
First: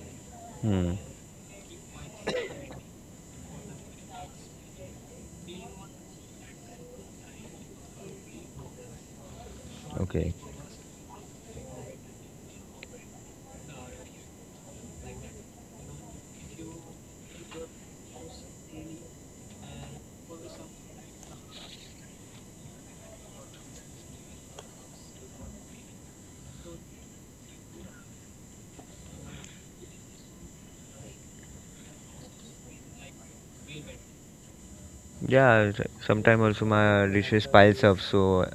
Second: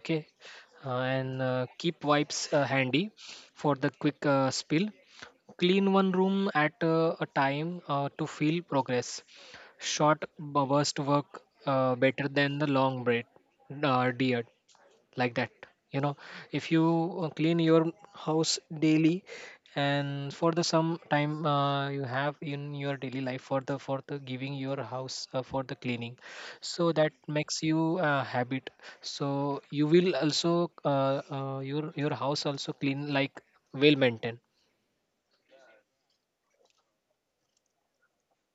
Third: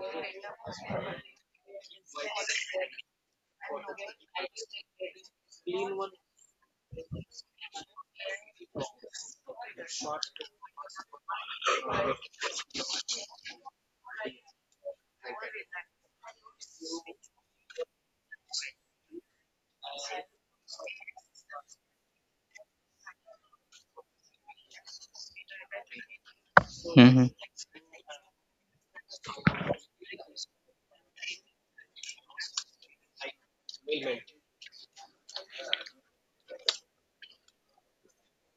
Okay.
Hmm.
And keep wipes handy for the quick spill. Clean one room at a time to feel progress. Short
Okay.
burst work better than the long break. Dear like that, you know if you clean your house daily, and for the some time you have in your daily life for the giving your house for the cleaning, so that
Hmm.
makes you a habit. So you will also your house also clean, like well maintained.
Yeah, sometimes also my dishes piles up. So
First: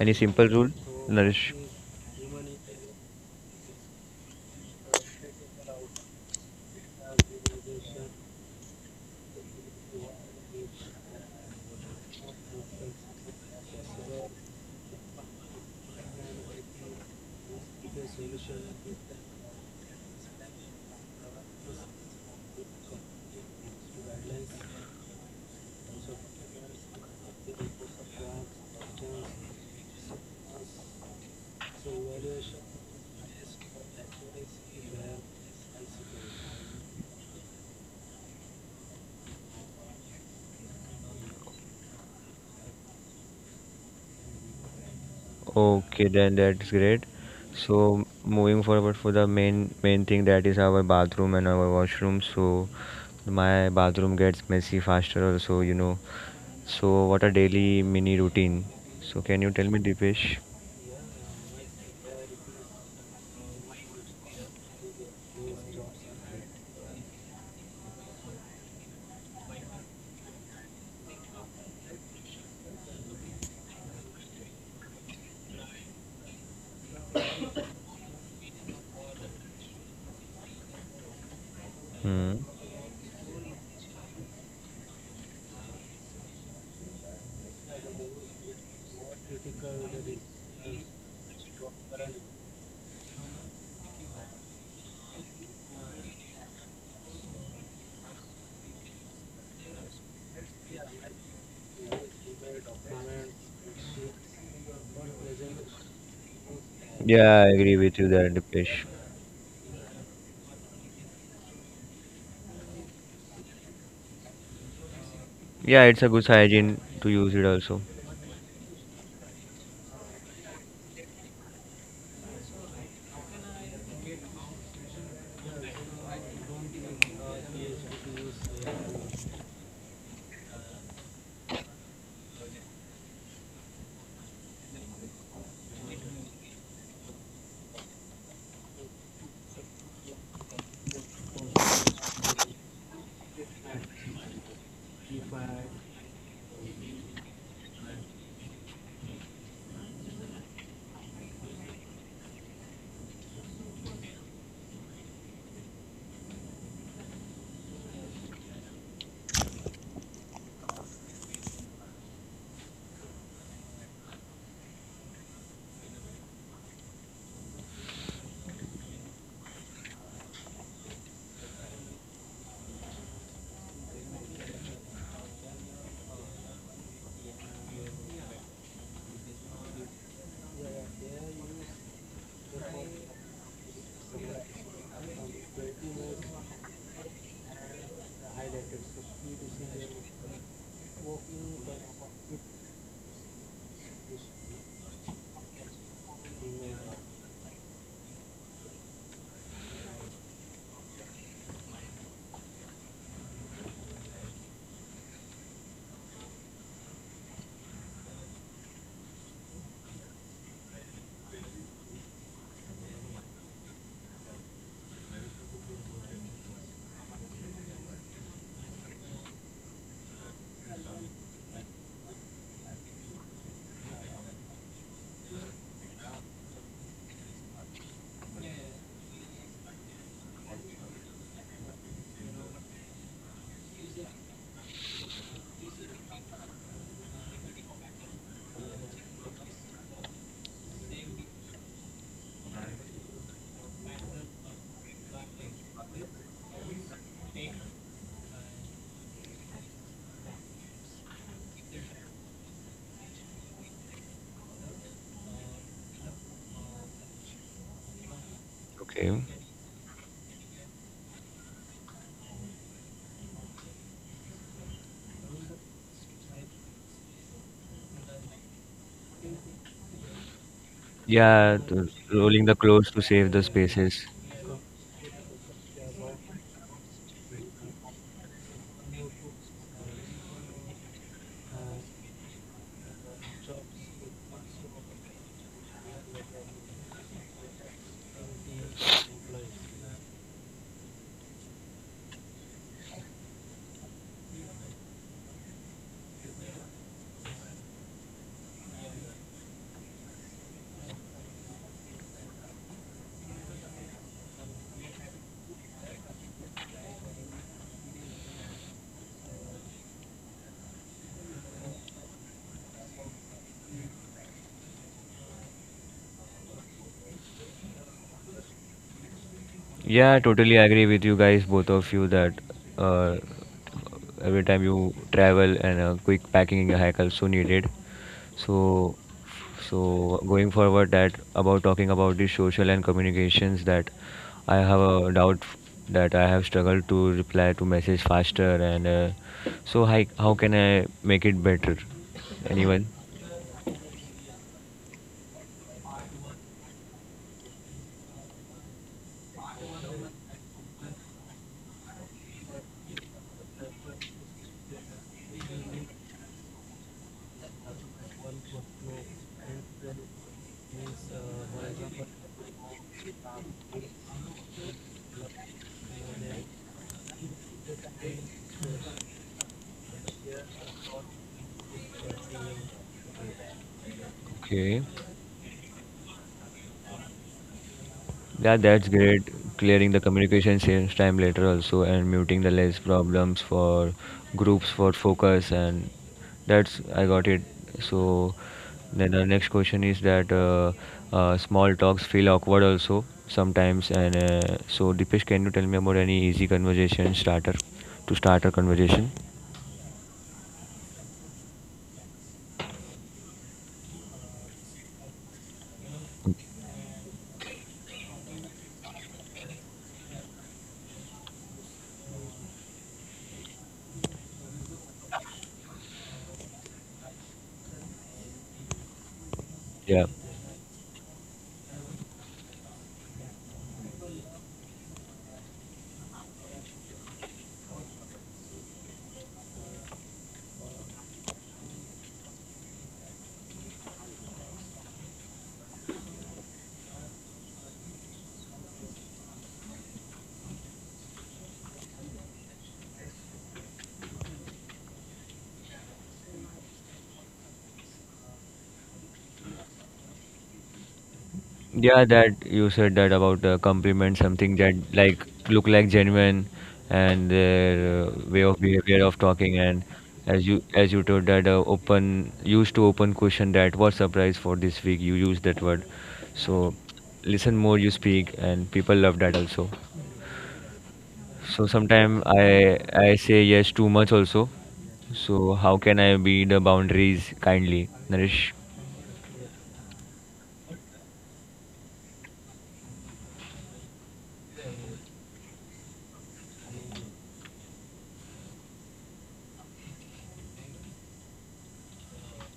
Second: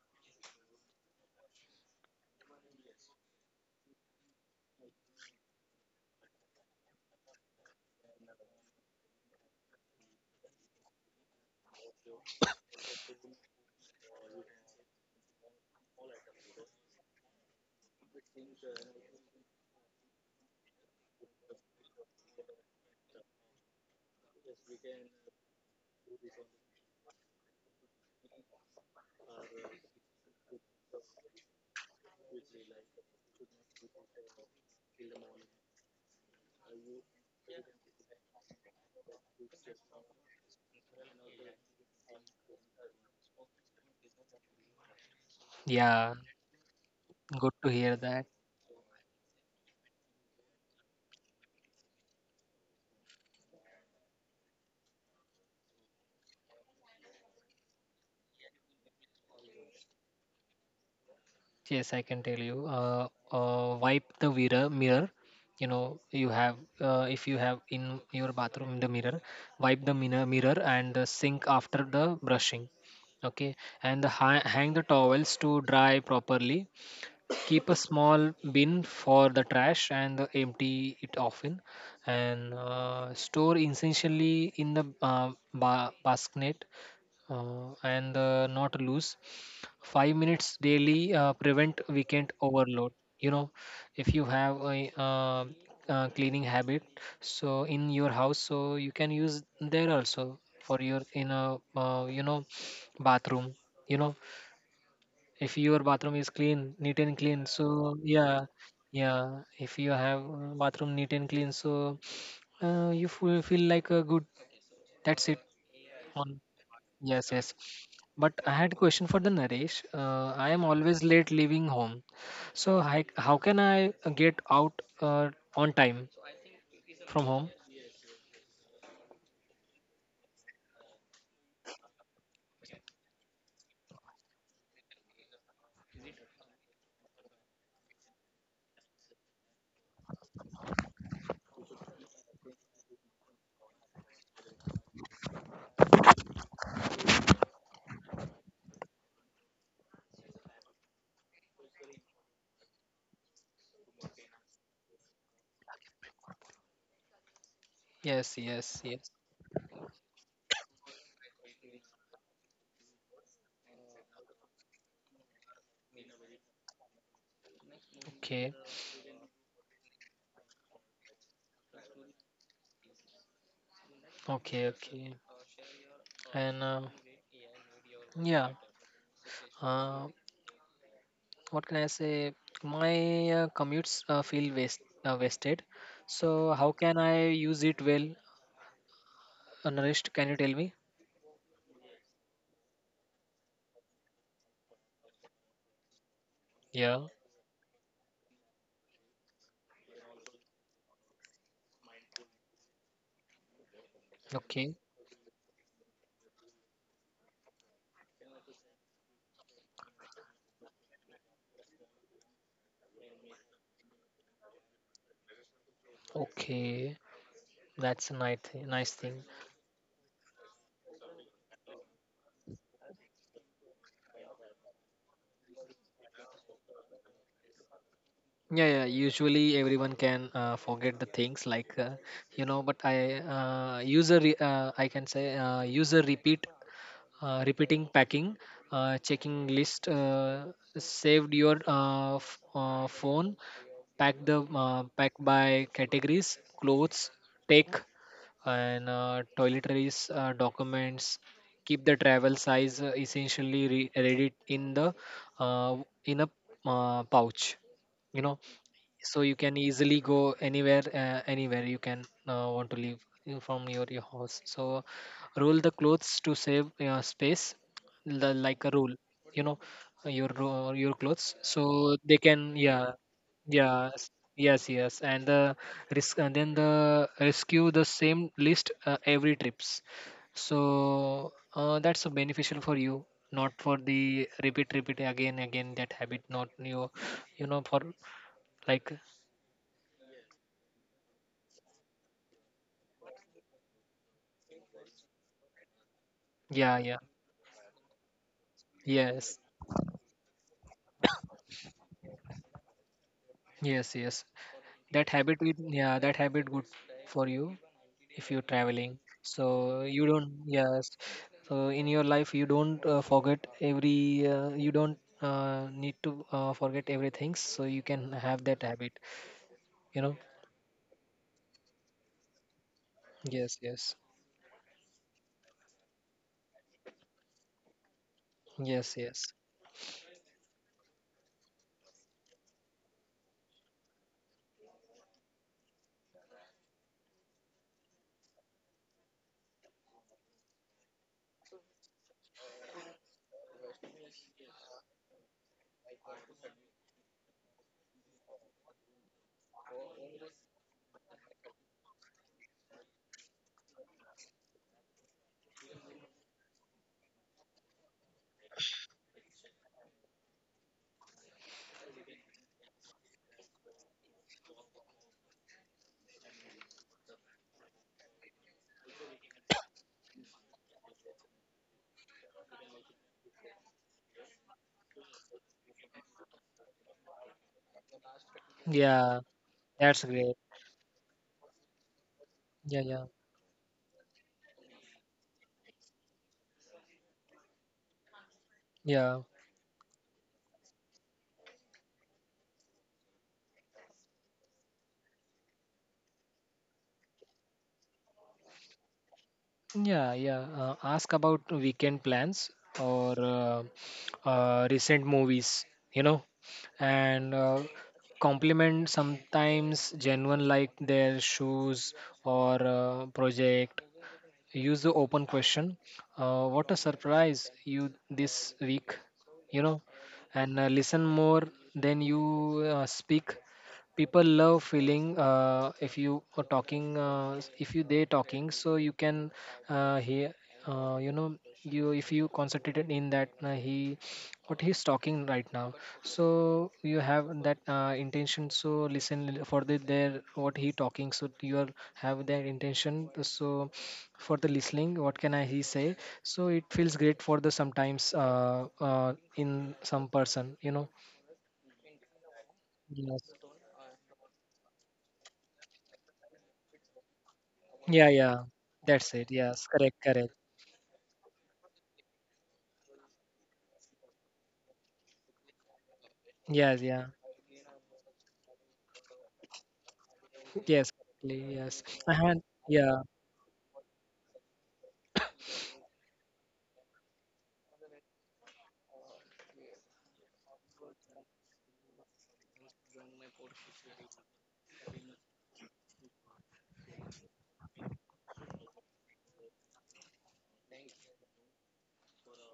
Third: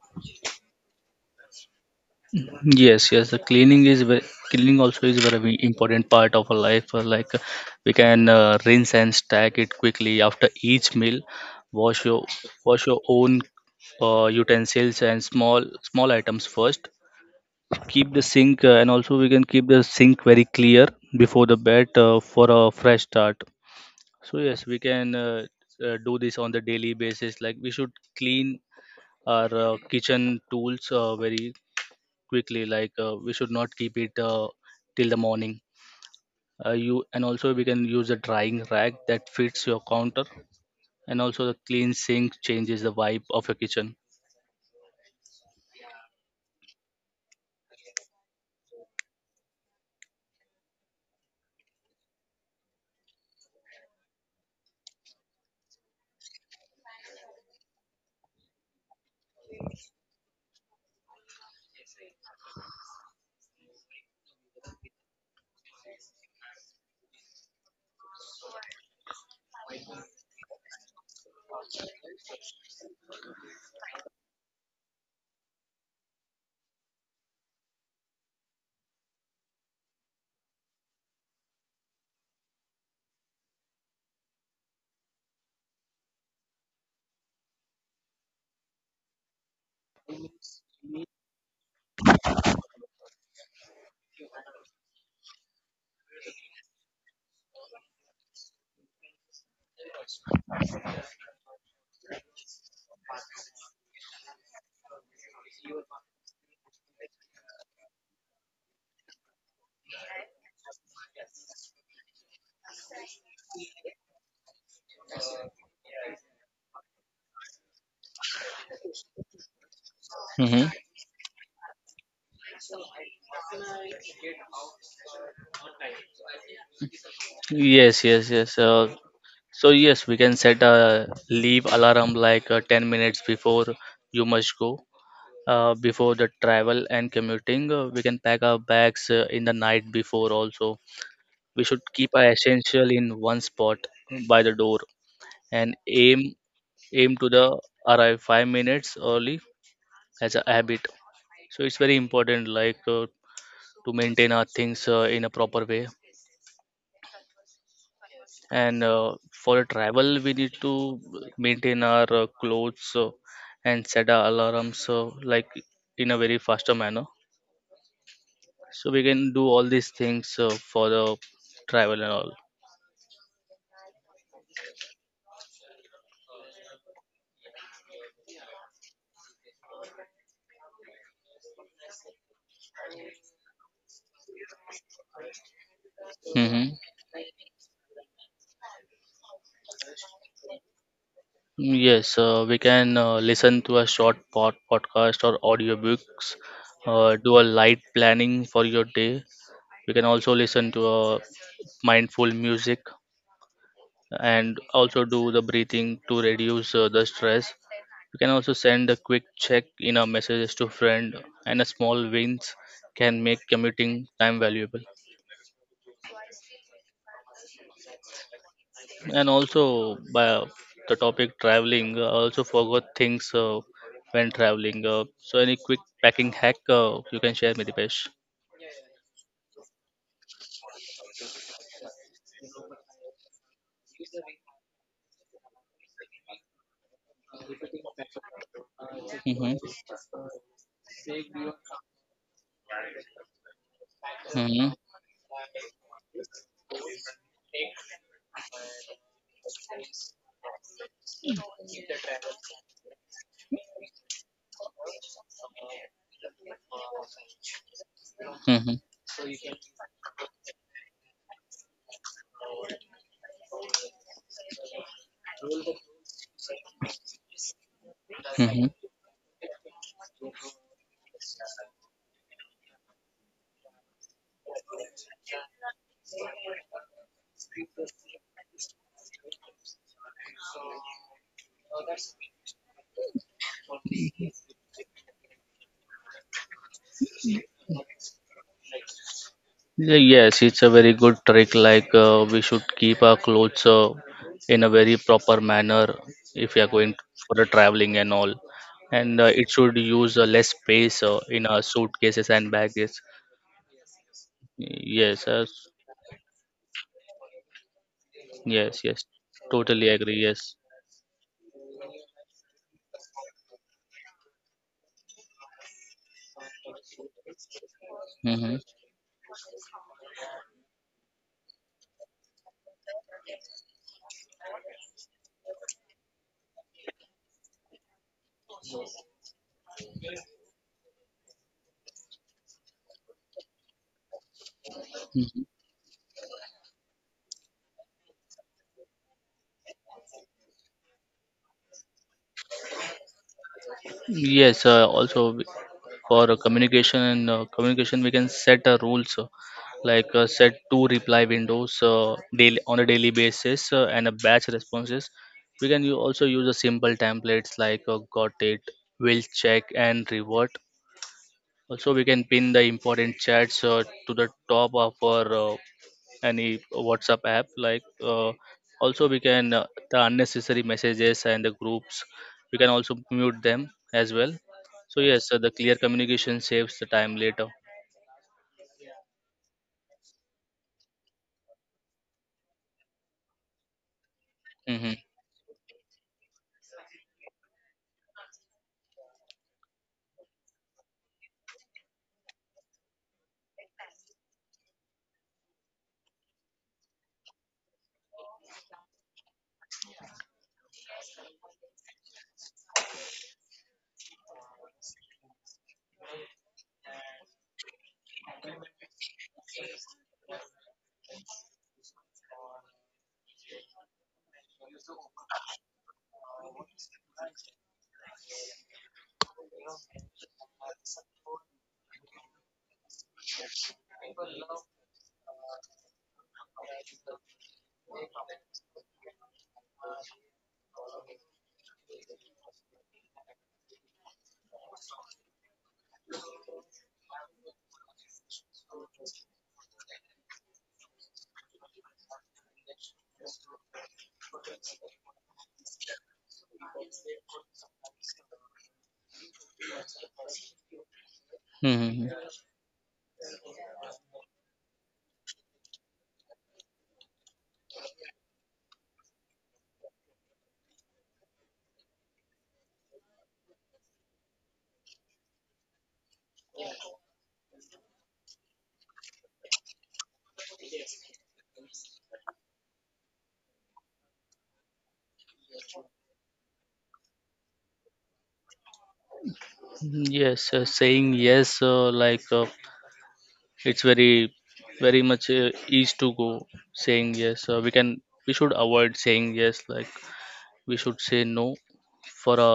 any simple rule? Nourish.
Yes, yes. The cleaning is very, cleaning also is very important part of our life. We can rinse and stack it quickly after each meal. Wash your wash your own utensils and small items first. Keep the sink and also we can keep the sink very clear before the bed for a fresh start. So yes, we can do this on the daily basis. Like we should clean our kitchen tools very quickly, like we should not keep it till the morning. You And also, we can use a drying rack that fits your counter, and also the clean sink changes the vibe of your kitchen.
Okay,
Yeah,
then that's great.
good to hear
So
that.
moving forward for the main thing, that is our bathroom and our washroom. So my bathroom gets messy faster also, you know. So what a daily mini routine. So can you tell me, Dipesh?
Yes, I can tell you. Wipe the mirror. Mirror, you know, you have, if you have in your bathroom the mirror, wipe the mirror, mirror and the sink after the brushing. Okay, and the hang the towels to dry properly. Keep a small bin for the trash and empty it often,
Hmm.
and store essentially in the basket, and not loose. 5 minutes daily prevent weekend overload. You know, if you have a cleaning habit, so in your house, so you can use there also for your, in a, you know, bathroom. You know, if your bathroom is clean, neat and clean,
Yeah, I
so
agree with you there,
yeah.
Dipesh.
Yeah, if you have bathroom neat and clean, so you feel like a good, that's it.
Yeah, it's a good
On,
hygiene to
yes,
use it
yes.
also.
But I had question for the Naresh. I am
Hmm.
always late leaving home. So hi, how can I get out on time from home?
Yes, yes, yes. So yes, we can set a leave alarm, like 10 minutes before you must go. Before the travel and commuting, we can pack our bags in the night before also. We should keep our essential in one spot by the door, and aim to the arrive 5 minutes early as a habit. So it's very important, like to maintain our things in a proper way.
Yes, yes,
And
yes.
for a travel, we need to maintain our clothes and set our alarms like in a very faster manner.
Okay,
So we can do all these things for the travel and all.
okay, okay. And yeah, uh, what can I say? My commutes feel wasted. So
Mm-hmm.
how can I use it well? Naresh, can you tell me?
Yes, we can listen to a short podcast or audiobooks,
Yeah.
do a light planning for your day. We can also listen to a mindful music and
Okay.
also do the breathing to reduce the stress. You can also send a quick check in a messages to friend, and a small wins can make commuting time valuable.
Okay. That's a nice, nice
And
thing.
also, by the topic traveling, I also forgot things when traveling, so any quick packing hack you can share me, Dipesh.
Yeah, yeah. Usually, everyone can forget the things, like, you know, but I can say, user repeat repeating packing checking list,
Mm-hmm.
saved your phone. Pack the,
Mm-hmm.
pack by categories: clothes, take, and toiletries, documents. Keep the travel size essentially ready in the, uh, in a, pouch, you know, so
Okay.
you can easily go anywhere, anywhere you can want to leave, you, from your house, so roll the clothes to save space, like
Mm-hmm.
a roll. You know, your clothes,
Yeah,
so they
rolling the
can, yeah.
clothes to save the
Yeah,
spaces.
yes, yes, and the risk and then the rescue the same list every trips, so that's so beneficial for you, not for the repeat again that habit, not you, you know, for, like.
Yeah. Yes, it's a very good trick. Like we should keep our clothes in a very proper manner if we are
Yeah,
going
yeah.
for a traveling and all. And
Yes.
it should use less space in our suitcases and baggage.
Yes, yes. That
Yes,
habit is, yeah, that habit good for you if you're traveling.
yes.
So
Totally
you
agree.
don't,
Yes.
yes. So in your life you don't forget every, you don't need to forget everything, so you can have
Mm-hmm.
that habit, you
Yeah,
know?
I totally agree with you guys, both of you, that uh,
Yes, yes.
every time you travel and a quick packing in your hack also needed.
Yes,
So,
yes.
so going forward, that about talking about the social and communications, that I have a
Mm-hmm.
doubt that I have struggled to reply to message faster, and so how can I make it better? Anyone?
Yes, also for communication and communication, we can set rules, like set two reply windows daily on a daily basis, and a batch responses. We can also use a simple templates, like got it, will check, and revert. Also, we can pin the important chats to the top of our uh, any WhatsApp app. Like also, we can the unnecessary messages and the groups. We can also mute them as well.
Okay.
So yes, the clear communication saves the time later.
Yeah, that's
Yeah,
great. Clearing the
that's great.
communication saves time later also, and muting the less
Yeah, yeah.
problems for groups
Hmm.
for focus, and that's I got it. So then
Yeah.
the next question is that small talks feel awkward also sometimes, and so Dipesh, can you tell me about any easy conversation starter to start a conversation?
Yeah, yeah. Ask about weekend plans or recent movies, you know, and compliment sometimes genuine, like their shoes or project. Use the open question. What a surprise you this week, you know,
Yeah.
and listen more than you speak. People love feeling, if you are talking, if you they talking, so you can hear, you know, you, if you concentrated in that, he, what he's talking right now. So you have that intention. So listen for the there what he talking. So you are have that intention. So for the listening what can I he say, so it feels great for the sometimes, in some person, you know.
Yeah,
Hmm.
that you said that
Yes,
about compliment something that like look like genuine and their
yeah. Yeah,
way of behavior
that's
of
it,
talking.
yes,
And
correct, correct.
as you, as you told that open, used to open question that what surprise for this week, you use that word. So
Yes, yeah.
listen more you speak, and people love that also.
Yes, correctly,
So
yes. I
sometimes
had,
I
yeah,
I say yes too much also. So how can I be the boundaries kindly, Nourish?
Yes, saying yes, like it's very, very much easy to go saying yes. We can, we should avoid saying yes, like we should say no, for a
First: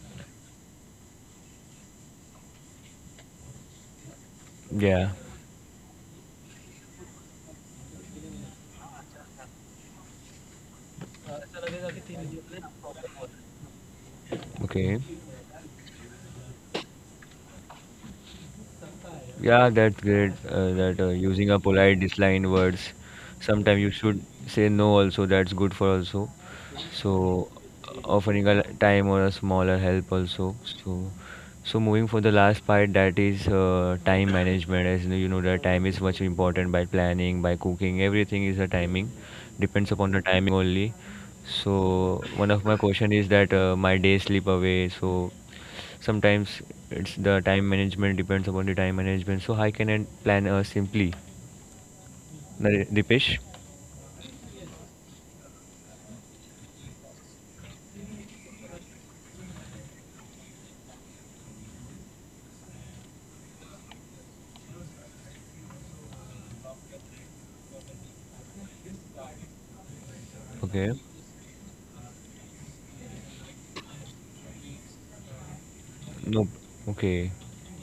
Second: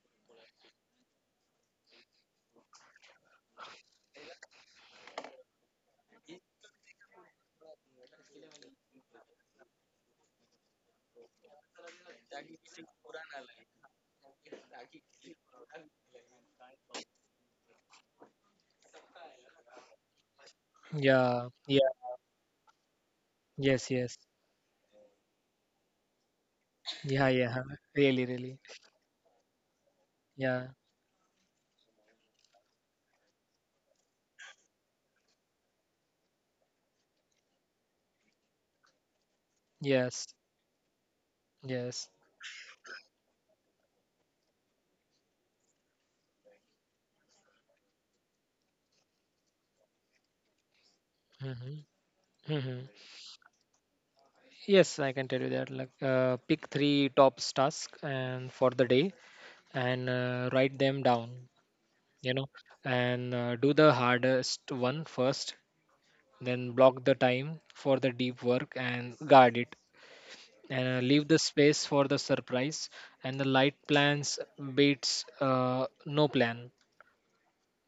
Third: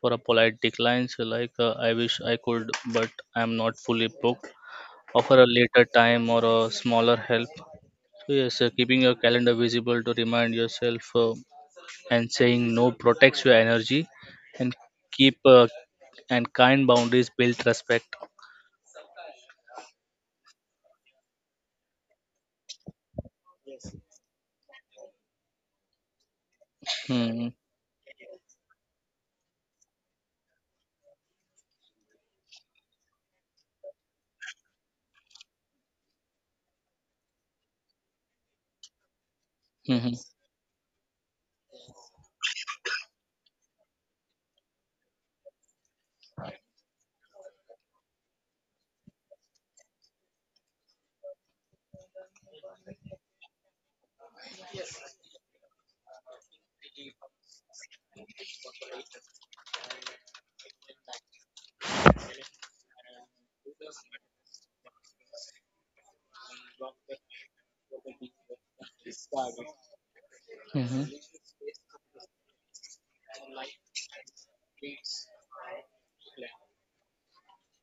for a polite decline. So like I wish I could, but I'm not fully booked.
Yeah,
Offer a later time or a smaller help. So yes, keeping your calendar visible to remind yourself, and saying no protects your energy, and
okay.
keep and kind boundaries build respect.
Yeah, that's great. That
yeah,
using a
yeah,
polite disline words. Sometimes you
yes,
should
yes,
say no. Also, that's good for also.
yeah,
So
Hmm.
yeah, really,
offering a
really,
time or a smaller help also.
yeah,
So, so moving for the last part, that is time management. As you know, that time is much important by planning, by cooking. Everything is a timing. Depends
Hmm,
upon
hmm.
the
yes,
timing only.
yes,
So one of my question is that my day slip away. So sometimes it's the time management, depends upon the time management. So how can I plan simply?
hmm, hmm.
Dipesh?
Yes, I can tell you that like,
Mhm.
pick three top tasks and for the day, and write them down, you know, and do the hardest one first, then block the time for the deep work and guard it, and
Okay.
leave the space for the surprise and the light plans beats no
Nope.
plan.
Okay.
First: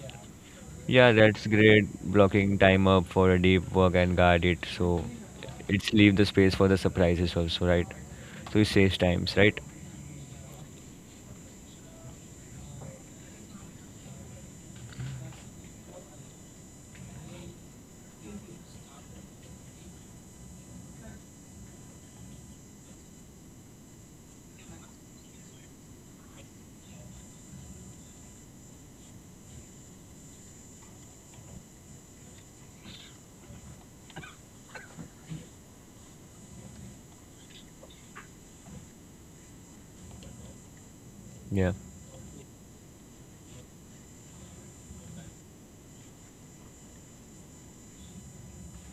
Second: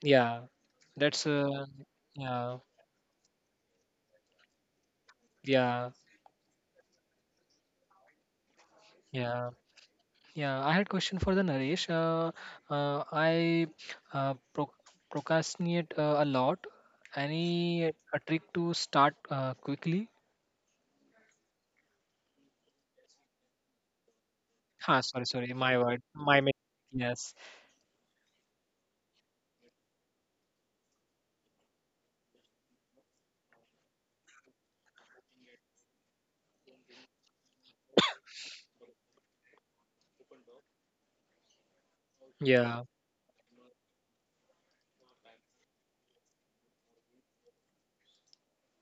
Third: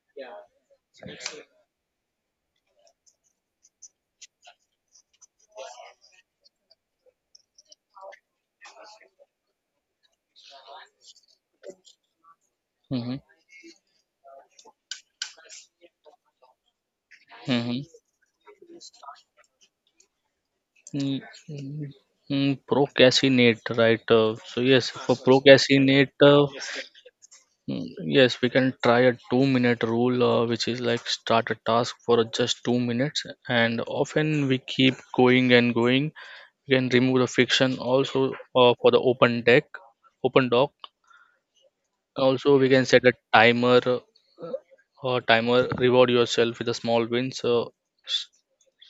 Yeah,
Yeah,
that's
that's great. Blocking
yeah.
time up for a deep work and guard it. So
Yeah.
it's leave the space for the surprises also, right? So it saves times,
Yeah.
right?
Yeah, I had question for the Naresh.
Mhm.
I, uh, pro procrastinate a lot.
Mhm.
Any a trick to start quickly?
Mm, mm, Procrastinate, right? So yes,
Ah,
for
sorry, sorry. My word.
procrastinate,
My mistake. Yes.
Mm, yes, we can try a 2 minute rule, which is like start a task for just 2 minutes, and often we keep going and going. We can remove the friction also for the open deck, open dock.
Yeah.
Also, we can
Yeah.
set a timer or timer, reward yourself with a small win. So,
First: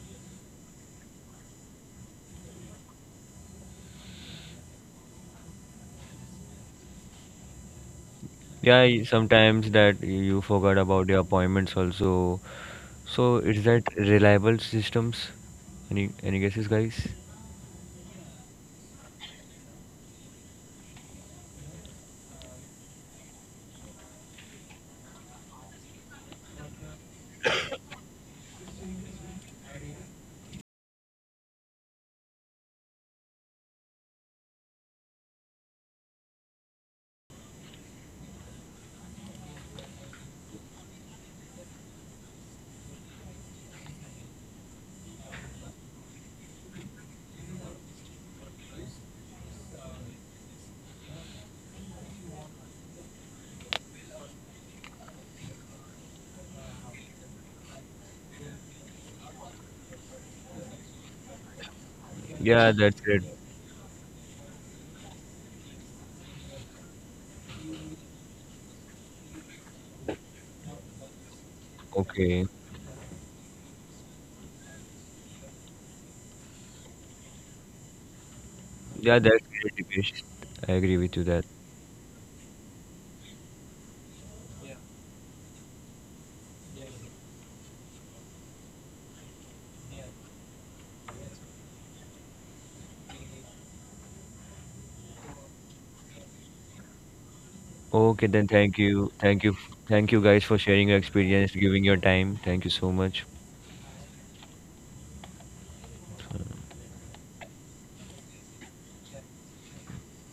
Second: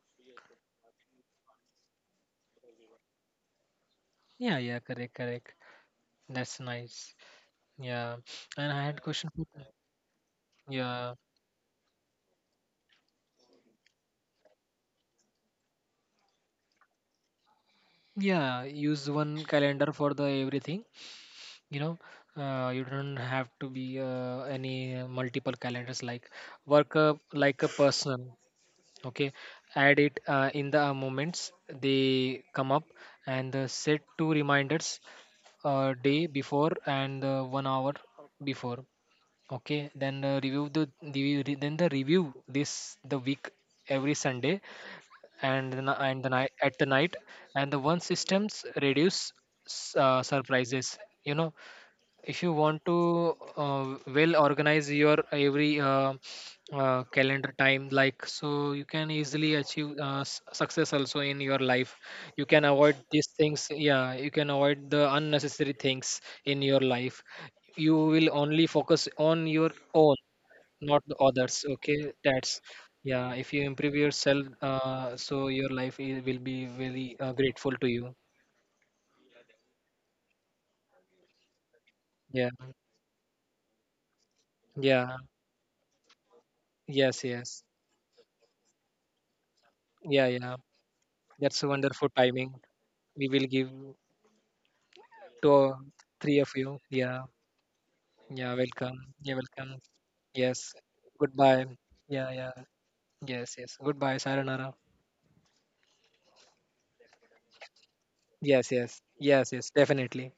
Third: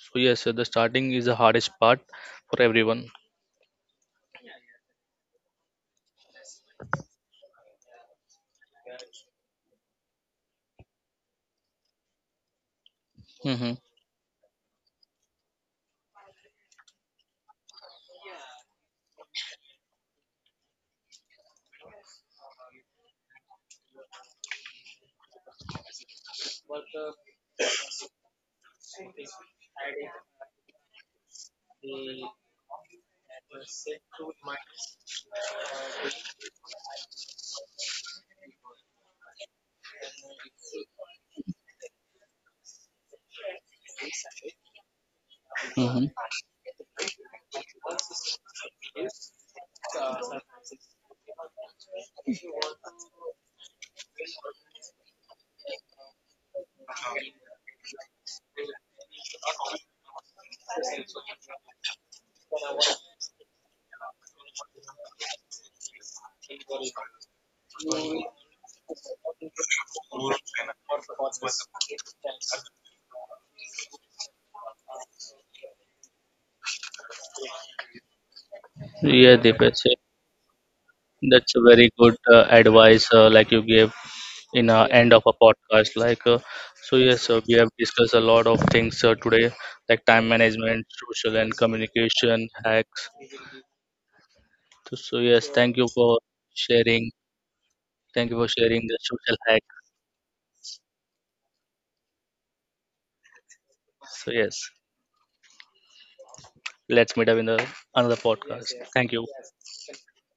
so yes, the starting is the hardest part for everyone.
Yeah, yeah, correct, correct. That's nice. Yeah. And
Yeah,
I had question for,
sometimes that you forgot about
yeah.
your appointments also. So is
Mm-hmm.
that reliable systems? Any guesses, guys?
Yeah, use one calendar for the everything, you know. You don't have to be any multiple calendars, like work up like a person. Okay. Add it in the moments they come up, and set two reminders, day before, and 1 hour before. Okay, then review the re- then the review this the week every Sunday, and
Mm-hmm.
and the night, at the night, and the one systems reduce surprises. You know, if you want to well organize your every calendar time, like, so you can easily achieve success also in your life, you can
Yeah,
avoid
that's it.
these things, yeah, you can avoid the unnecessary things in your life, you will only focus on your own, not the others, okay,
Okay.
that's, yeah, if you improve yourself so your life will be very grateful to you.
Yeah,
Yeah,
that's great,
Dipesh.
Dipesh. I agree with you that.
That's a very good
Yeah,
advice, like you gave in
yeah,
end of a podcast. Like, so
yes,
yes, we
yes,
have discussed a lot of things today, like
yeah,
time
yeah.
management, social and
That's a wonderful
communication
timing.
hacks.
We will give
So
two,
yes, thank
all
you for
three of you.
sharing.
Yeah.
Okay,
Thank you for
then
Yeah.
thank
sharing
Welcome.
the
you.
Yeah.
social
Thank you.
hack.
Welcome.
Thank you guys for
Yes.
sharing your experience,
Goodbye.
giving your
Yeah.
time.
Yeah.
Thank you so much.
Yes. Yes. Goodbye.
So yes,
Sayonara.
let's meet up in the another
Yes.
podcast.
Yes.
Thank you.
Yes. Yes. Definitely.